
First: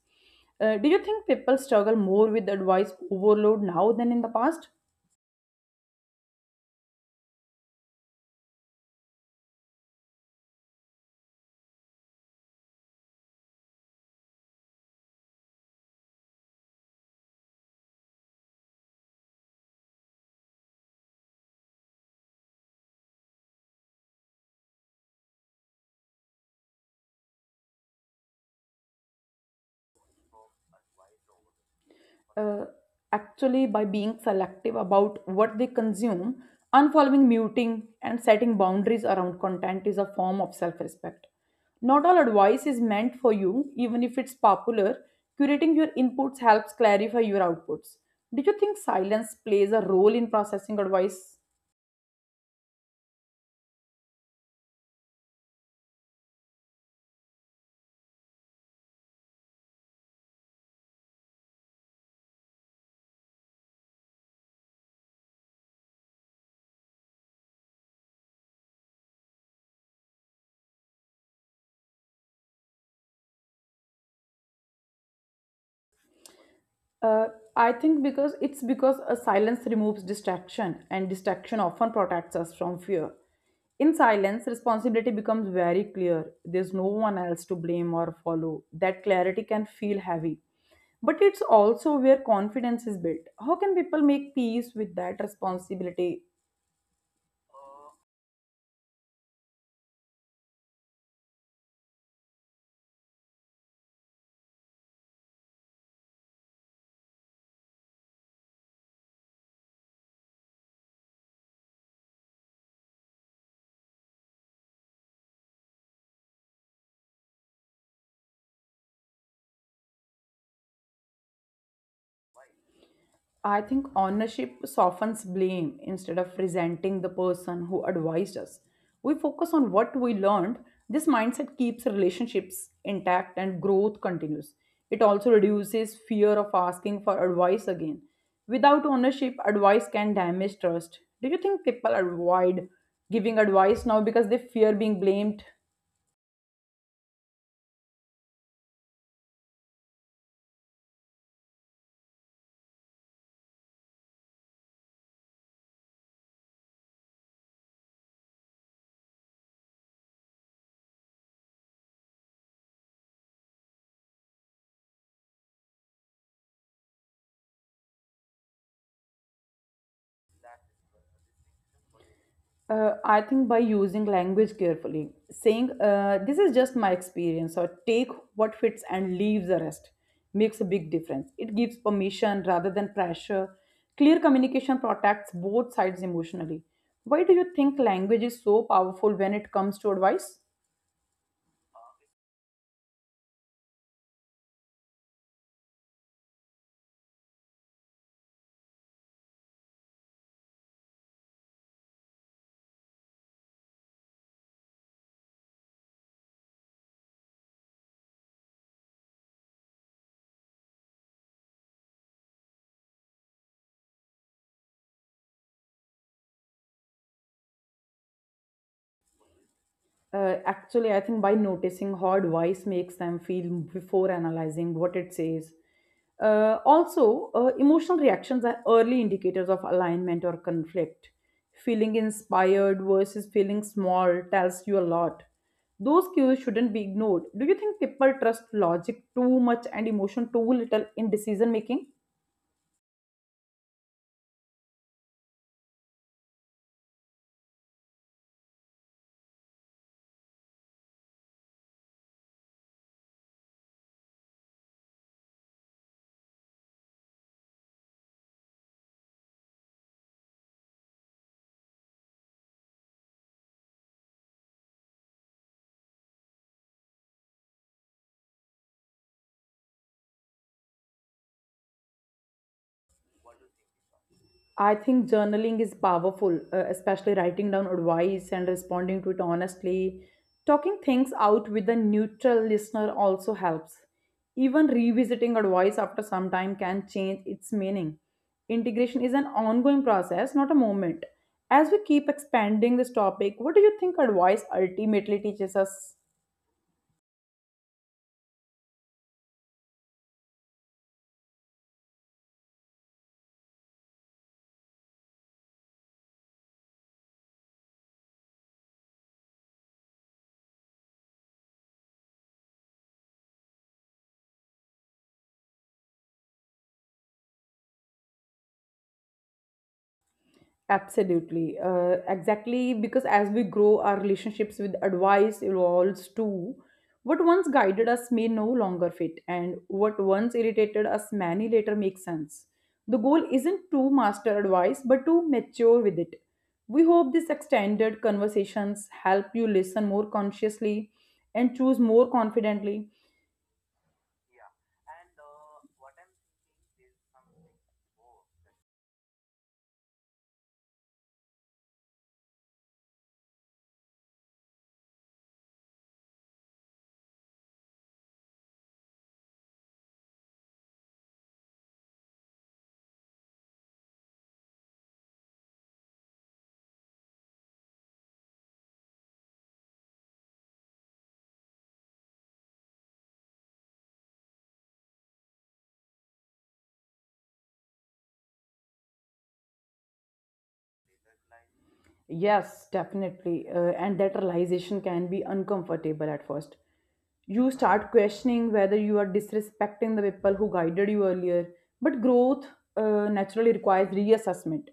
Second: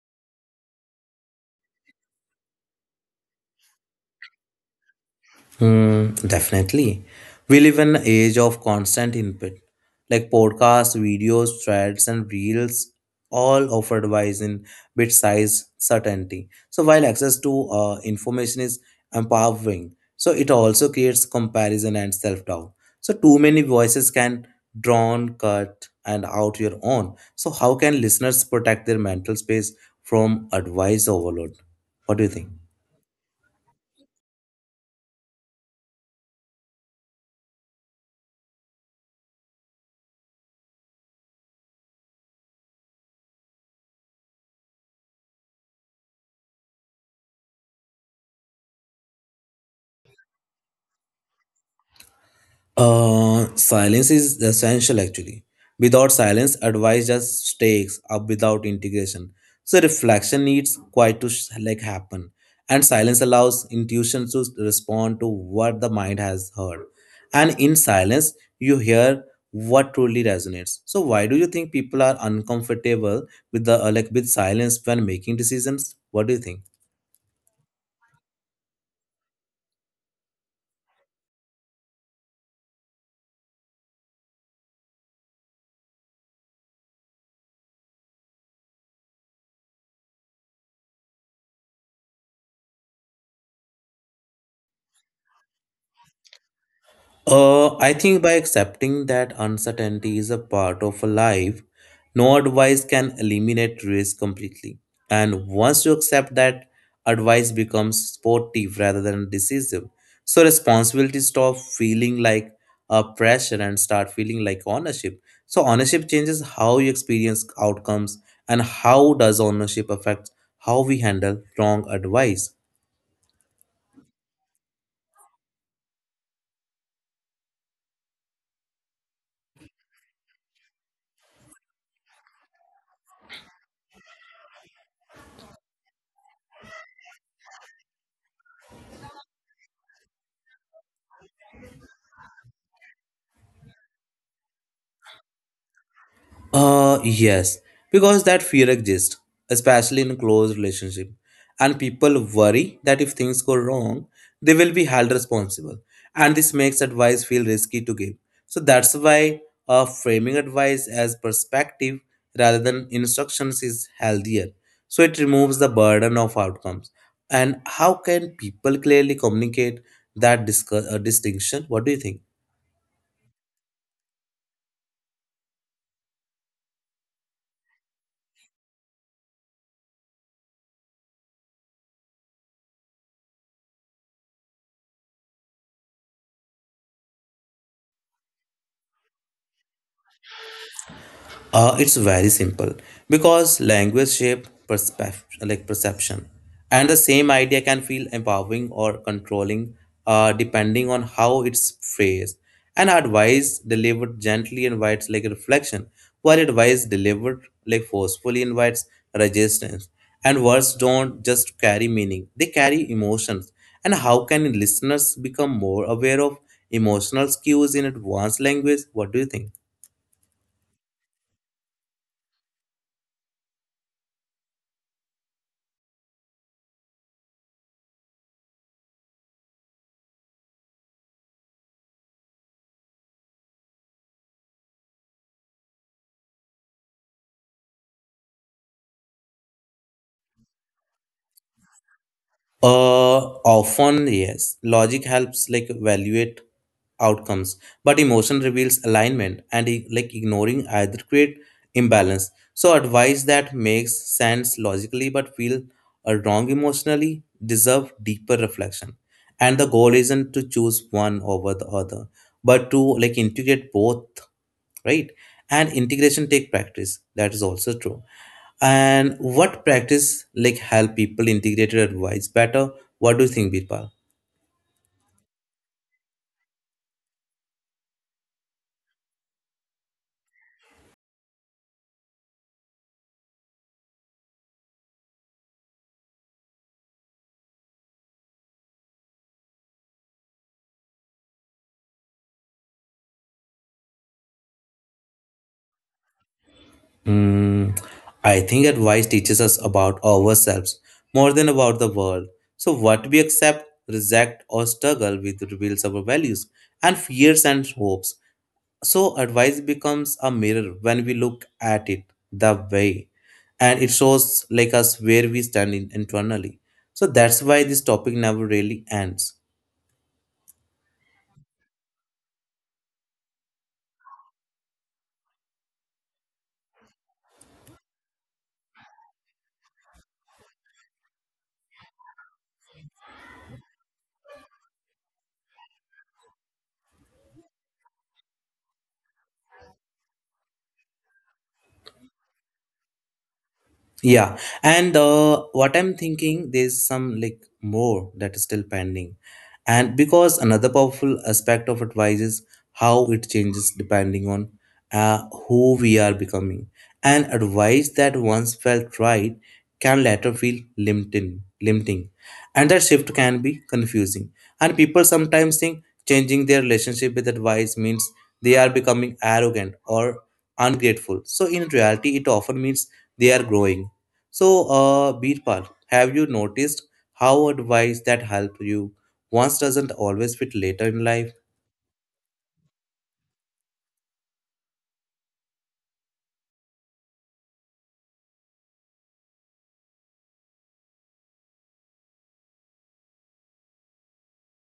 Do you think people struggle more with advice overload now than in the past? Hmm, definitely. We live in an age of constant input, like podcasts, videos, threads, and reels, all offered advice in bit size certainty. So while access to information is empowering, so it also creates comparison and self-doubt. So too many voices can drown, cut, and out your own. So how can listeners protect their mental space from advice overload? What do you think? uh, actually, by being selective about what they consume, unfollowing, muting, and setting boundaries around content is a form of self-respect. Not all advice is meant for you, even if it's popular. Curating your inputs helps clarify your outputs. Do you think silence plays a role in processing advice? Silence is essential actually. Without silence, advice just stakes up without integration. So reflection needs quite to happen, and silence allows intuition to respond to what the mind has heard. And in silence, you hear what truly resonates. So why do you think people are uncomfortable with the like with silence when making decisions? What do you think? Uh, I think because it's because a silence removes distraction, and distraction often protects us from fear. In silence, responsibility becomes very clear. There's no one else to blame or follow. That clarity can feel heavy. But it's also where confidence is built. How can people make peace with that responsibility? I think by accepting that uncertainty is a part of life, no advice can eliminate risk completely. And once you accept that, advice becomes sportive rather than decisive. So responsibility stop feeling like a pressure and start feeling like ownership. So ownership changes how you experience outcomes. And how does ownership affect how we handle wrong advice? I think ownership softens blame instead of resenting the person who advised us. We focus on what we learned. This mindset keeps relationships intact and growth continues. It also reduces fear of asking for advice again. Without ownership, advice can damage trust. Do you think people avoid giving advice now because they fear being blamed? Yes, because that fear exists, especially in close relationship, and people worry that if things go wrong, they will be held responsible, and this makes advice feel risky to give. So that's why framing advice as perspective rather than instructions is healthier. So it removes the burden of outcomes. And how can people clearly communicate that distinction? What do you think? I think by using language carefully, saying this is just my experience, or take what fits and leave the rest, makes a big difference. It gives permission rather than pressure. Clear communication protects both sides emotionally. Why do you think language is so powerful when it comes to advice? It's very simple because language shape perspective, perception, and the same idea can feel empowering or controlling, depending on how it's phrased. And advice delivered gently invites reflection, while advice delivered forcefully invites resistance. And words don't just carry meaning; they carry emotions. And how can listeners become more aware of emotional cues in advanced language? What do you think? Actually, I think by noticing how advice makes them feel before analyzing what it says. Emotional reactions are early indicators of alignment or conflict. Feeling inspired versus feeling small tells you a lot. Those cues shouldn't be ignored. Do you think people trust logic too much and emotion too little in decision making? Uh, often, yes. Logic helps evaluate outcomes, but emotion reveals alignment, and ignoring either create imbalance. So, advice that makes sense logically but feel wrong emotionally deserve deeper reflection. And the goal isn't to choose one over the other, but to integrate both, right? And integration take practice. That is also true. And what practice help people integrated advice better? What do you think, Birpal? I think journaling is powerful, especially writing down advice and responding to it honestly. Talking things out with a neutral listener also helps. Even revisiting advice after some time can change its meaning. Integration is an ongoing process, not a moment. As we keep expanding this topic, what do you think advice ultimately teaches us? Mm, I think advice teaches us about ourselves more than about the world. So what we accept, reject, or struggle with reveals our values and fears and hopes. So advice becomes a mirror when we look at it the way, and it shows us where we stand in internally. So that's why this topic never really ends. Absolutely. Exactly, because as we grow, our relationships with advice evolves too. What once guided us may no longer fit, and what once irritated us many later makes sense. The goal isn't to master advice, but to mature with it. We hope these extended conversations help you listen more consciously and choose more confidently. Yeah, and what I'm thinking, there's some more that is still pending. And because another powerful aspect of advice is how it changes depending on who we are becoming. And advice that once felt right can later feel limiting. And that shift can be confusing. And people sometimes think changing their relationship with advice means they are becoming arrogant or ungrateful. So in reality, it often means they are growing. So, Birpal, have you noticed how advice that help you once doesn't always fit later in life? Yes, definitely. And that realization can be uncomfortable at first. You start questioning whether you are disrespecting the people who guided you earlier. But growth naturally requires reassessment.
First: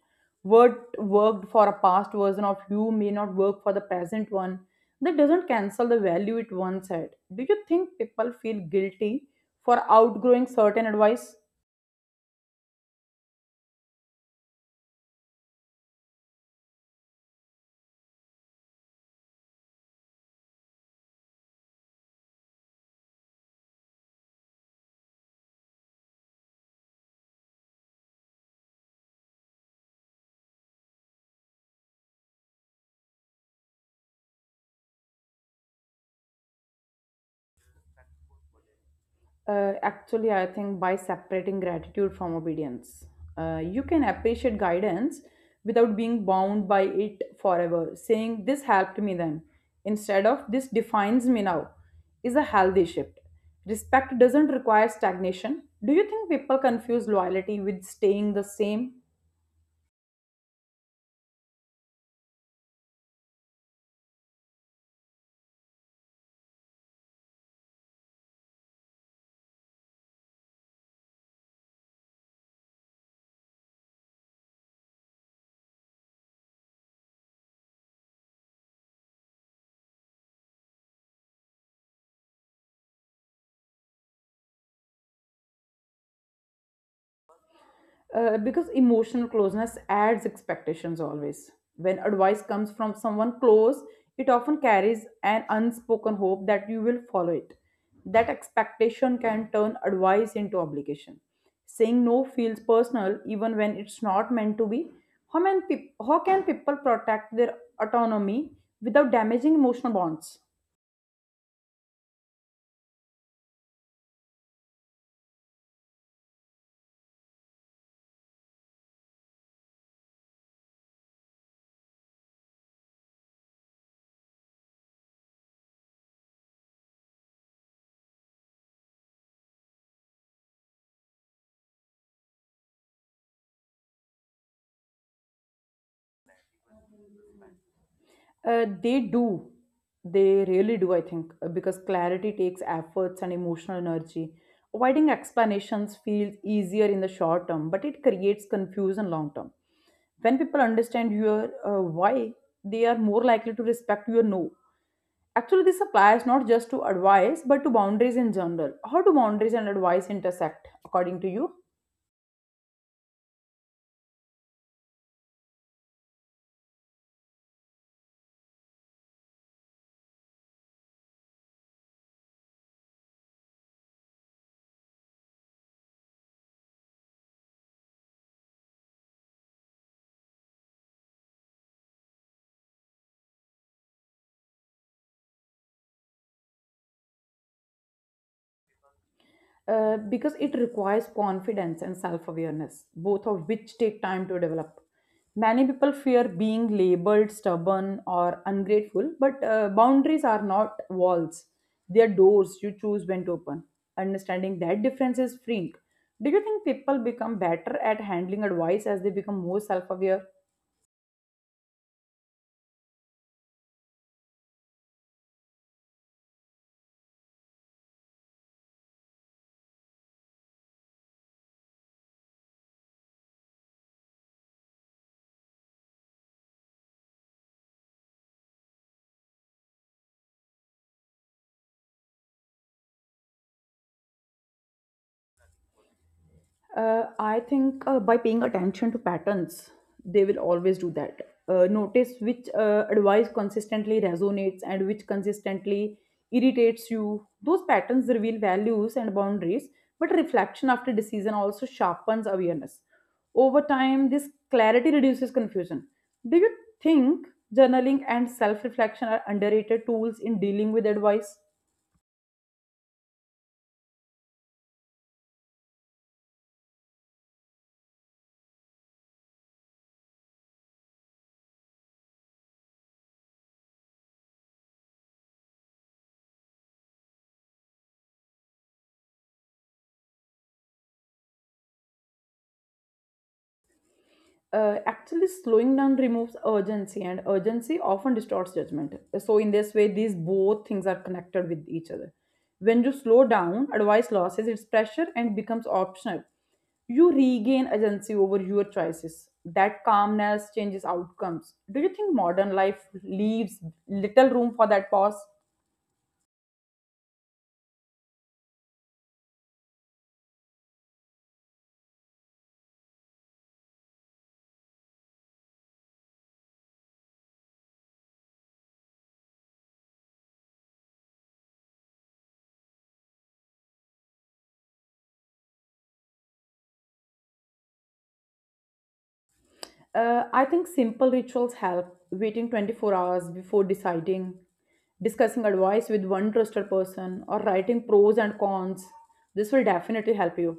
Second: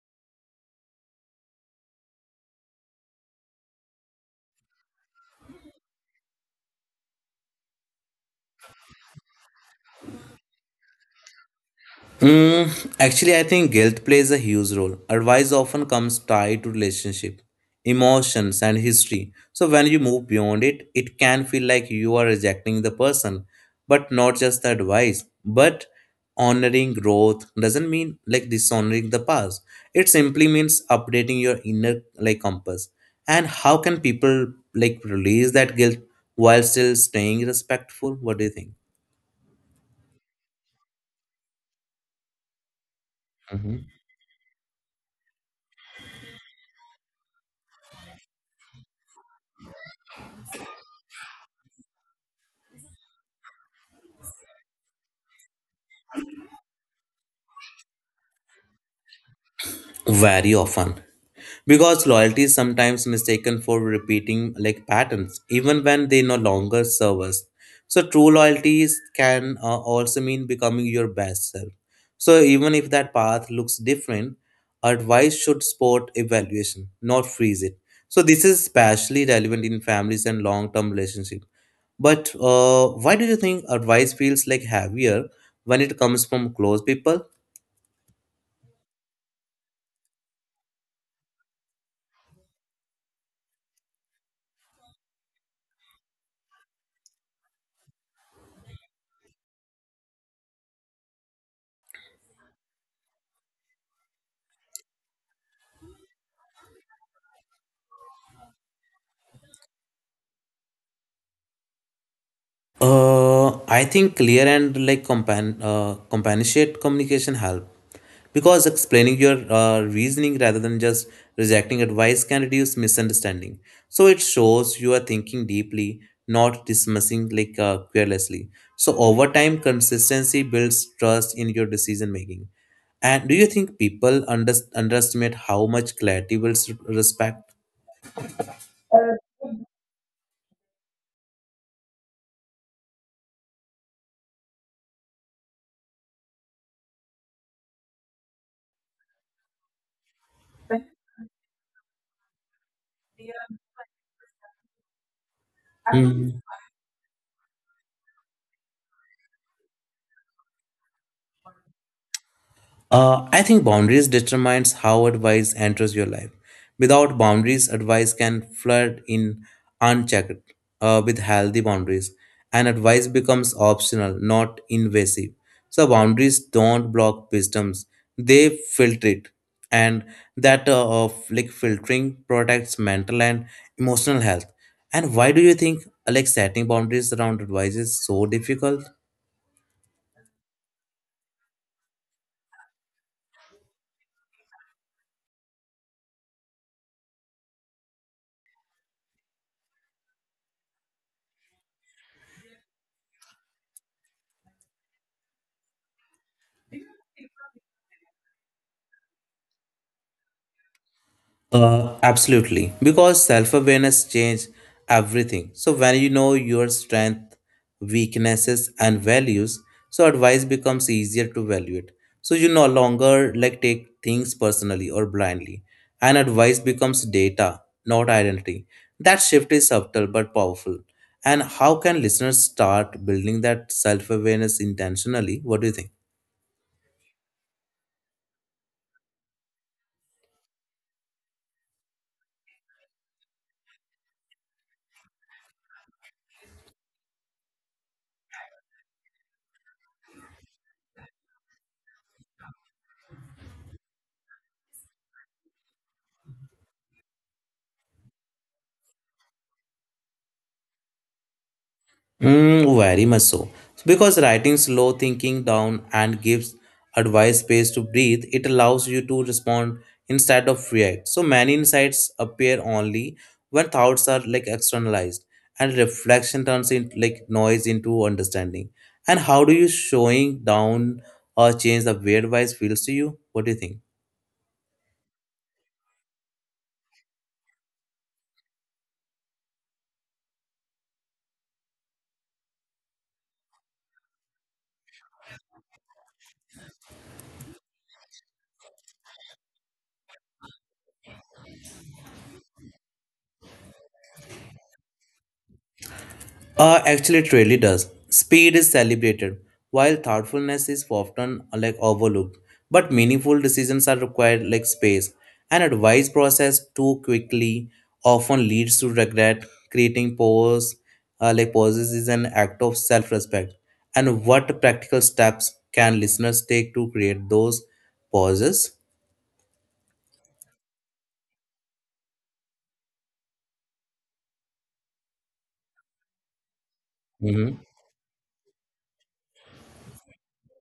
What worked for a past version of you may not work for the present one. That doesn't cancel the value it once had. Do you think people feel guilty for outgrowing certain advice? Mm, actually, I think guilt plays a huge role. Advice often comes tied to relationship, emotions, and history. So when you move beyond it, it can feel like you are rejecting the person, but not just the advice. But honoring growth doesn't mean like dishonoring the past. It simply means updating your inner like compass. And how can people like release that guilt while still staying respectful? What do you think? Actually, I think by separating gratitude from obedience, you Mhm. can appreciate guidance without being bound by it forever. Saying, "This helped me then," instead of "This defines me now," is a healthy shift. Respect doesn't require stagnation. Do you think people confuse loyalty with staying the same? Very often, because loyalty is sometimes mistaken for repeating like patterns even when they no longer serve us. So true loyalties can also mean becoming your best self, so even if that path looks different, advice should support evaluation, not freeze it. So this is especially relevant in families and long-term relationships. But why do you think advice feels like heavier when it comes from close people? Because emotional closeness adds expectations always. When advice comes from someone close, it often carries an unspoken hope that you will follow it. That expectation can turn advice into obligation. Saying no feels personal even when it's not meant to be. How can people protect their autonomy without damaging emotional bonds? I think clear and like compan compassionate communication help, because explaining your reasoning rather than just rejecting advice can reduce misunderstanding. So it shows you are thinking deeply, not dismissing like carelessly. So over time, consistency builds trust in your decision making. And do you think people underestimate how much clarity builds respect? They do. They really do, I think, because clarity takes efforts and emotional energy. Avoiding explanations feels easier in the short term, but it creates confusion long term. When people understand your why, they are more likely to respect your no. Actually, this applies Hmm. not just to advice, but to boundaries in general. How do boundaries and advice intersect, according to you? I think boundaries determines how advice enters your life. Without boundaries, advice can flood in unchecked. With healthy boundaries, and advice becomes optional, not invasive. So boundaries don't block wisdoms; they filter it, and that of like filtering protects mental and emotional health. And why do you think like setting boundaries around advice is so difficult? Because it requires confidence and self awareness, both of which take time to develop. Many people fear being labeled stubborn or ungrateful, but boundaries are not walls, they are doors you choose when to open. Understanding that difference is freeing. Do you think people become better at handling advice as they become more self aware? Absolutely, because self awareness changes everything. So, when you know your strength, weaknesses, and values, so advice becomes easier to evaluate. So, you no longer like take things personally or blindly, and advice becomes data, not identity. That shift is subtle but powerful. And how can listeners start building that self awareness intentionally? What do you think? I think by paying attention to patterns, they will always do that. Notice which advice consistently resonates and which consistently irritates you. Those patterns reveal values and boundaries, but reflection after decision also sharpens awareness. Over time, this clarity reduces confusion. Do you think journaling and self reflection are underrated tools in dealing with advice? Mm, very much so. So, because writing slow thinking down and gives advice space to breathe, it allows you to respond instead of react. So many insights appear only when thoughts are like externalized, and reflection turns in like noise into understanding. And how do you showing down or change the way advice feels to you? What do you think? Actually, slowing down removes urgency, and urgency often distorts judgment. So in this way these both things are connected with each other. When you slow down, advice loses its pressure and becomes optional. You regain agency over your choices. That calmness changes outcomes. Do you think modern life leaves little room for that pause? Actually, it really does. Speed is celebrated, while thoughtfulness is often like overlooked. But meaningful decisions are required, like space. An advice process too quickly often leads to regret. Creating pause, like pauses, is an act of self-respect. And what practical steps can listeners take to create those pauses? I think simple rituals help. Waiting 24 hours before deciding, discussing advice with one trusted person, or Mhm. writing pros and cons. This will definitely help you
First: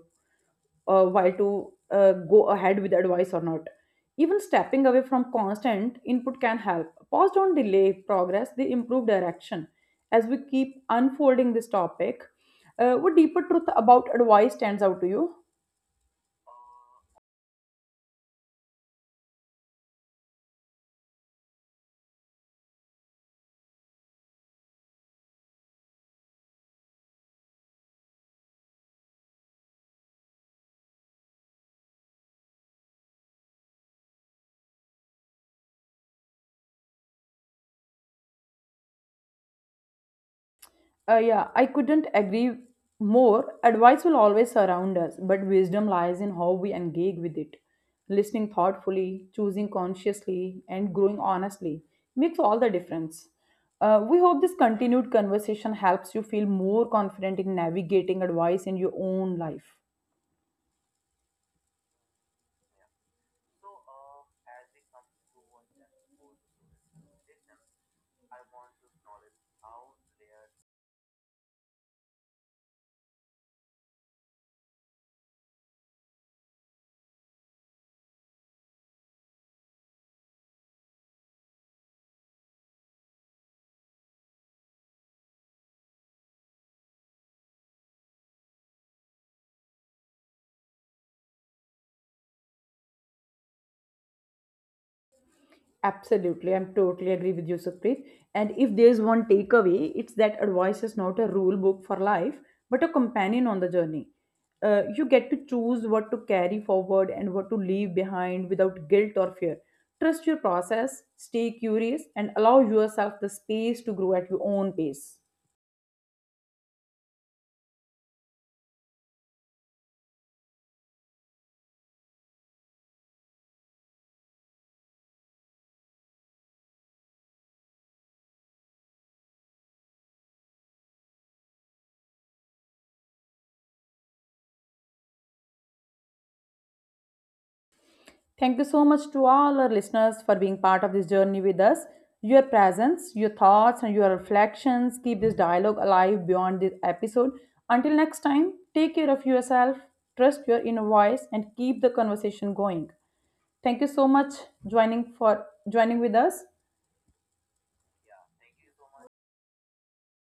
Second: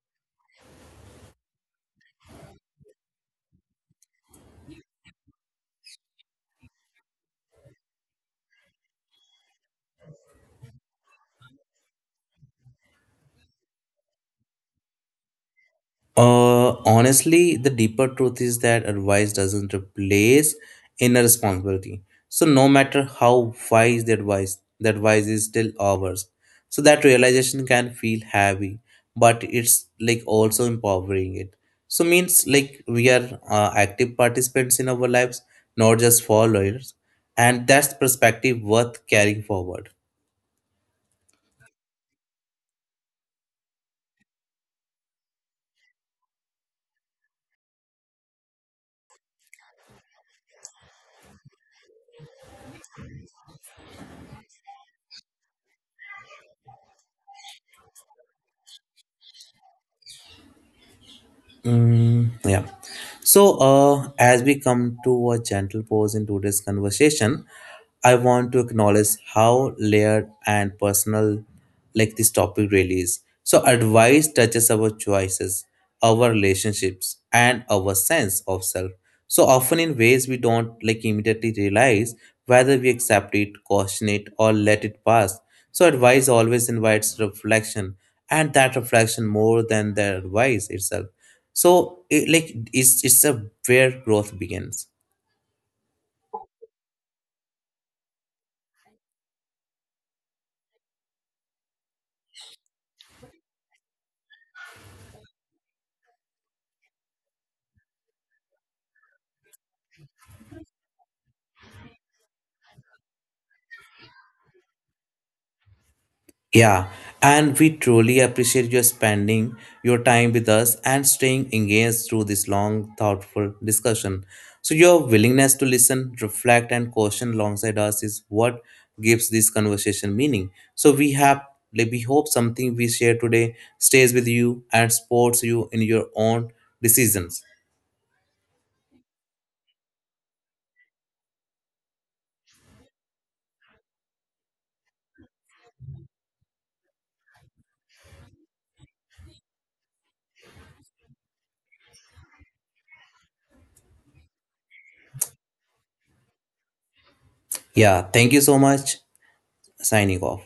while to go ahead with advice or not. Even stepping away from constant input can help. Pause don't delay progress, they improve direction. As we keep unfolding this topic, what deeper truth about advice stands out to you? Honestly, the deeper truth is that advice doesn't replace inner responsibility. So, no matter how wise the advice is still ours. So, that realization can feel heavy, but it's like also empowering it. So, means like we are active participants in our lives, not just followers. And that's perspective worth carrying forward. Yeah, I couldn't agree more. Advice will always surround us, but wisdom lies in how we engage with it. Listening thoughtfully, choosing consciously, and growing honestly makes all the difference. We hope this continued conversation helps you feel more confident in navigating advice in your own life. Mm, yeah. So, as we come to a gentle pause in today's conversation, I want to acknowledge how layered and personal, like this topic really is. So, advice touches our choices, our relationships, and our sense of self, so often in ways we don't like immediately realize, whether we accept it, caution it, or let it pass. So advice always invites reflection, and that reflection, more than the advice itself, so, it, like, it's a where growth begins. Absolutely, I'm totally agree with you, Supreet. And if there's one takeaway, it's that advice is not a rule book for life, but a companion on the journey. You get to choose what to carry forward and what to leave behind without guilt or fear. Trust your process, stay curious, and allow yourself the space to grow at your own pace. Yeah, and we truly appreciate your spending your time with us and staying engaged through this long, thoughtful discussion. So, your willingness to listen, reflect, and question alongside us is what gives this conversation meaning. So, we have like we hope something we share today stays with you and supports you in your own decisions. Thank you so much to all our listeners for being part of this journey with us. Your presence, your thoughts, and your reflections keep this dialogue alive beyond this episode. Until next time, take care of yourself, trust your inner voice, and keep the conversation going. Thank you so much joining with us. Yeah, thank you so much. Signing off.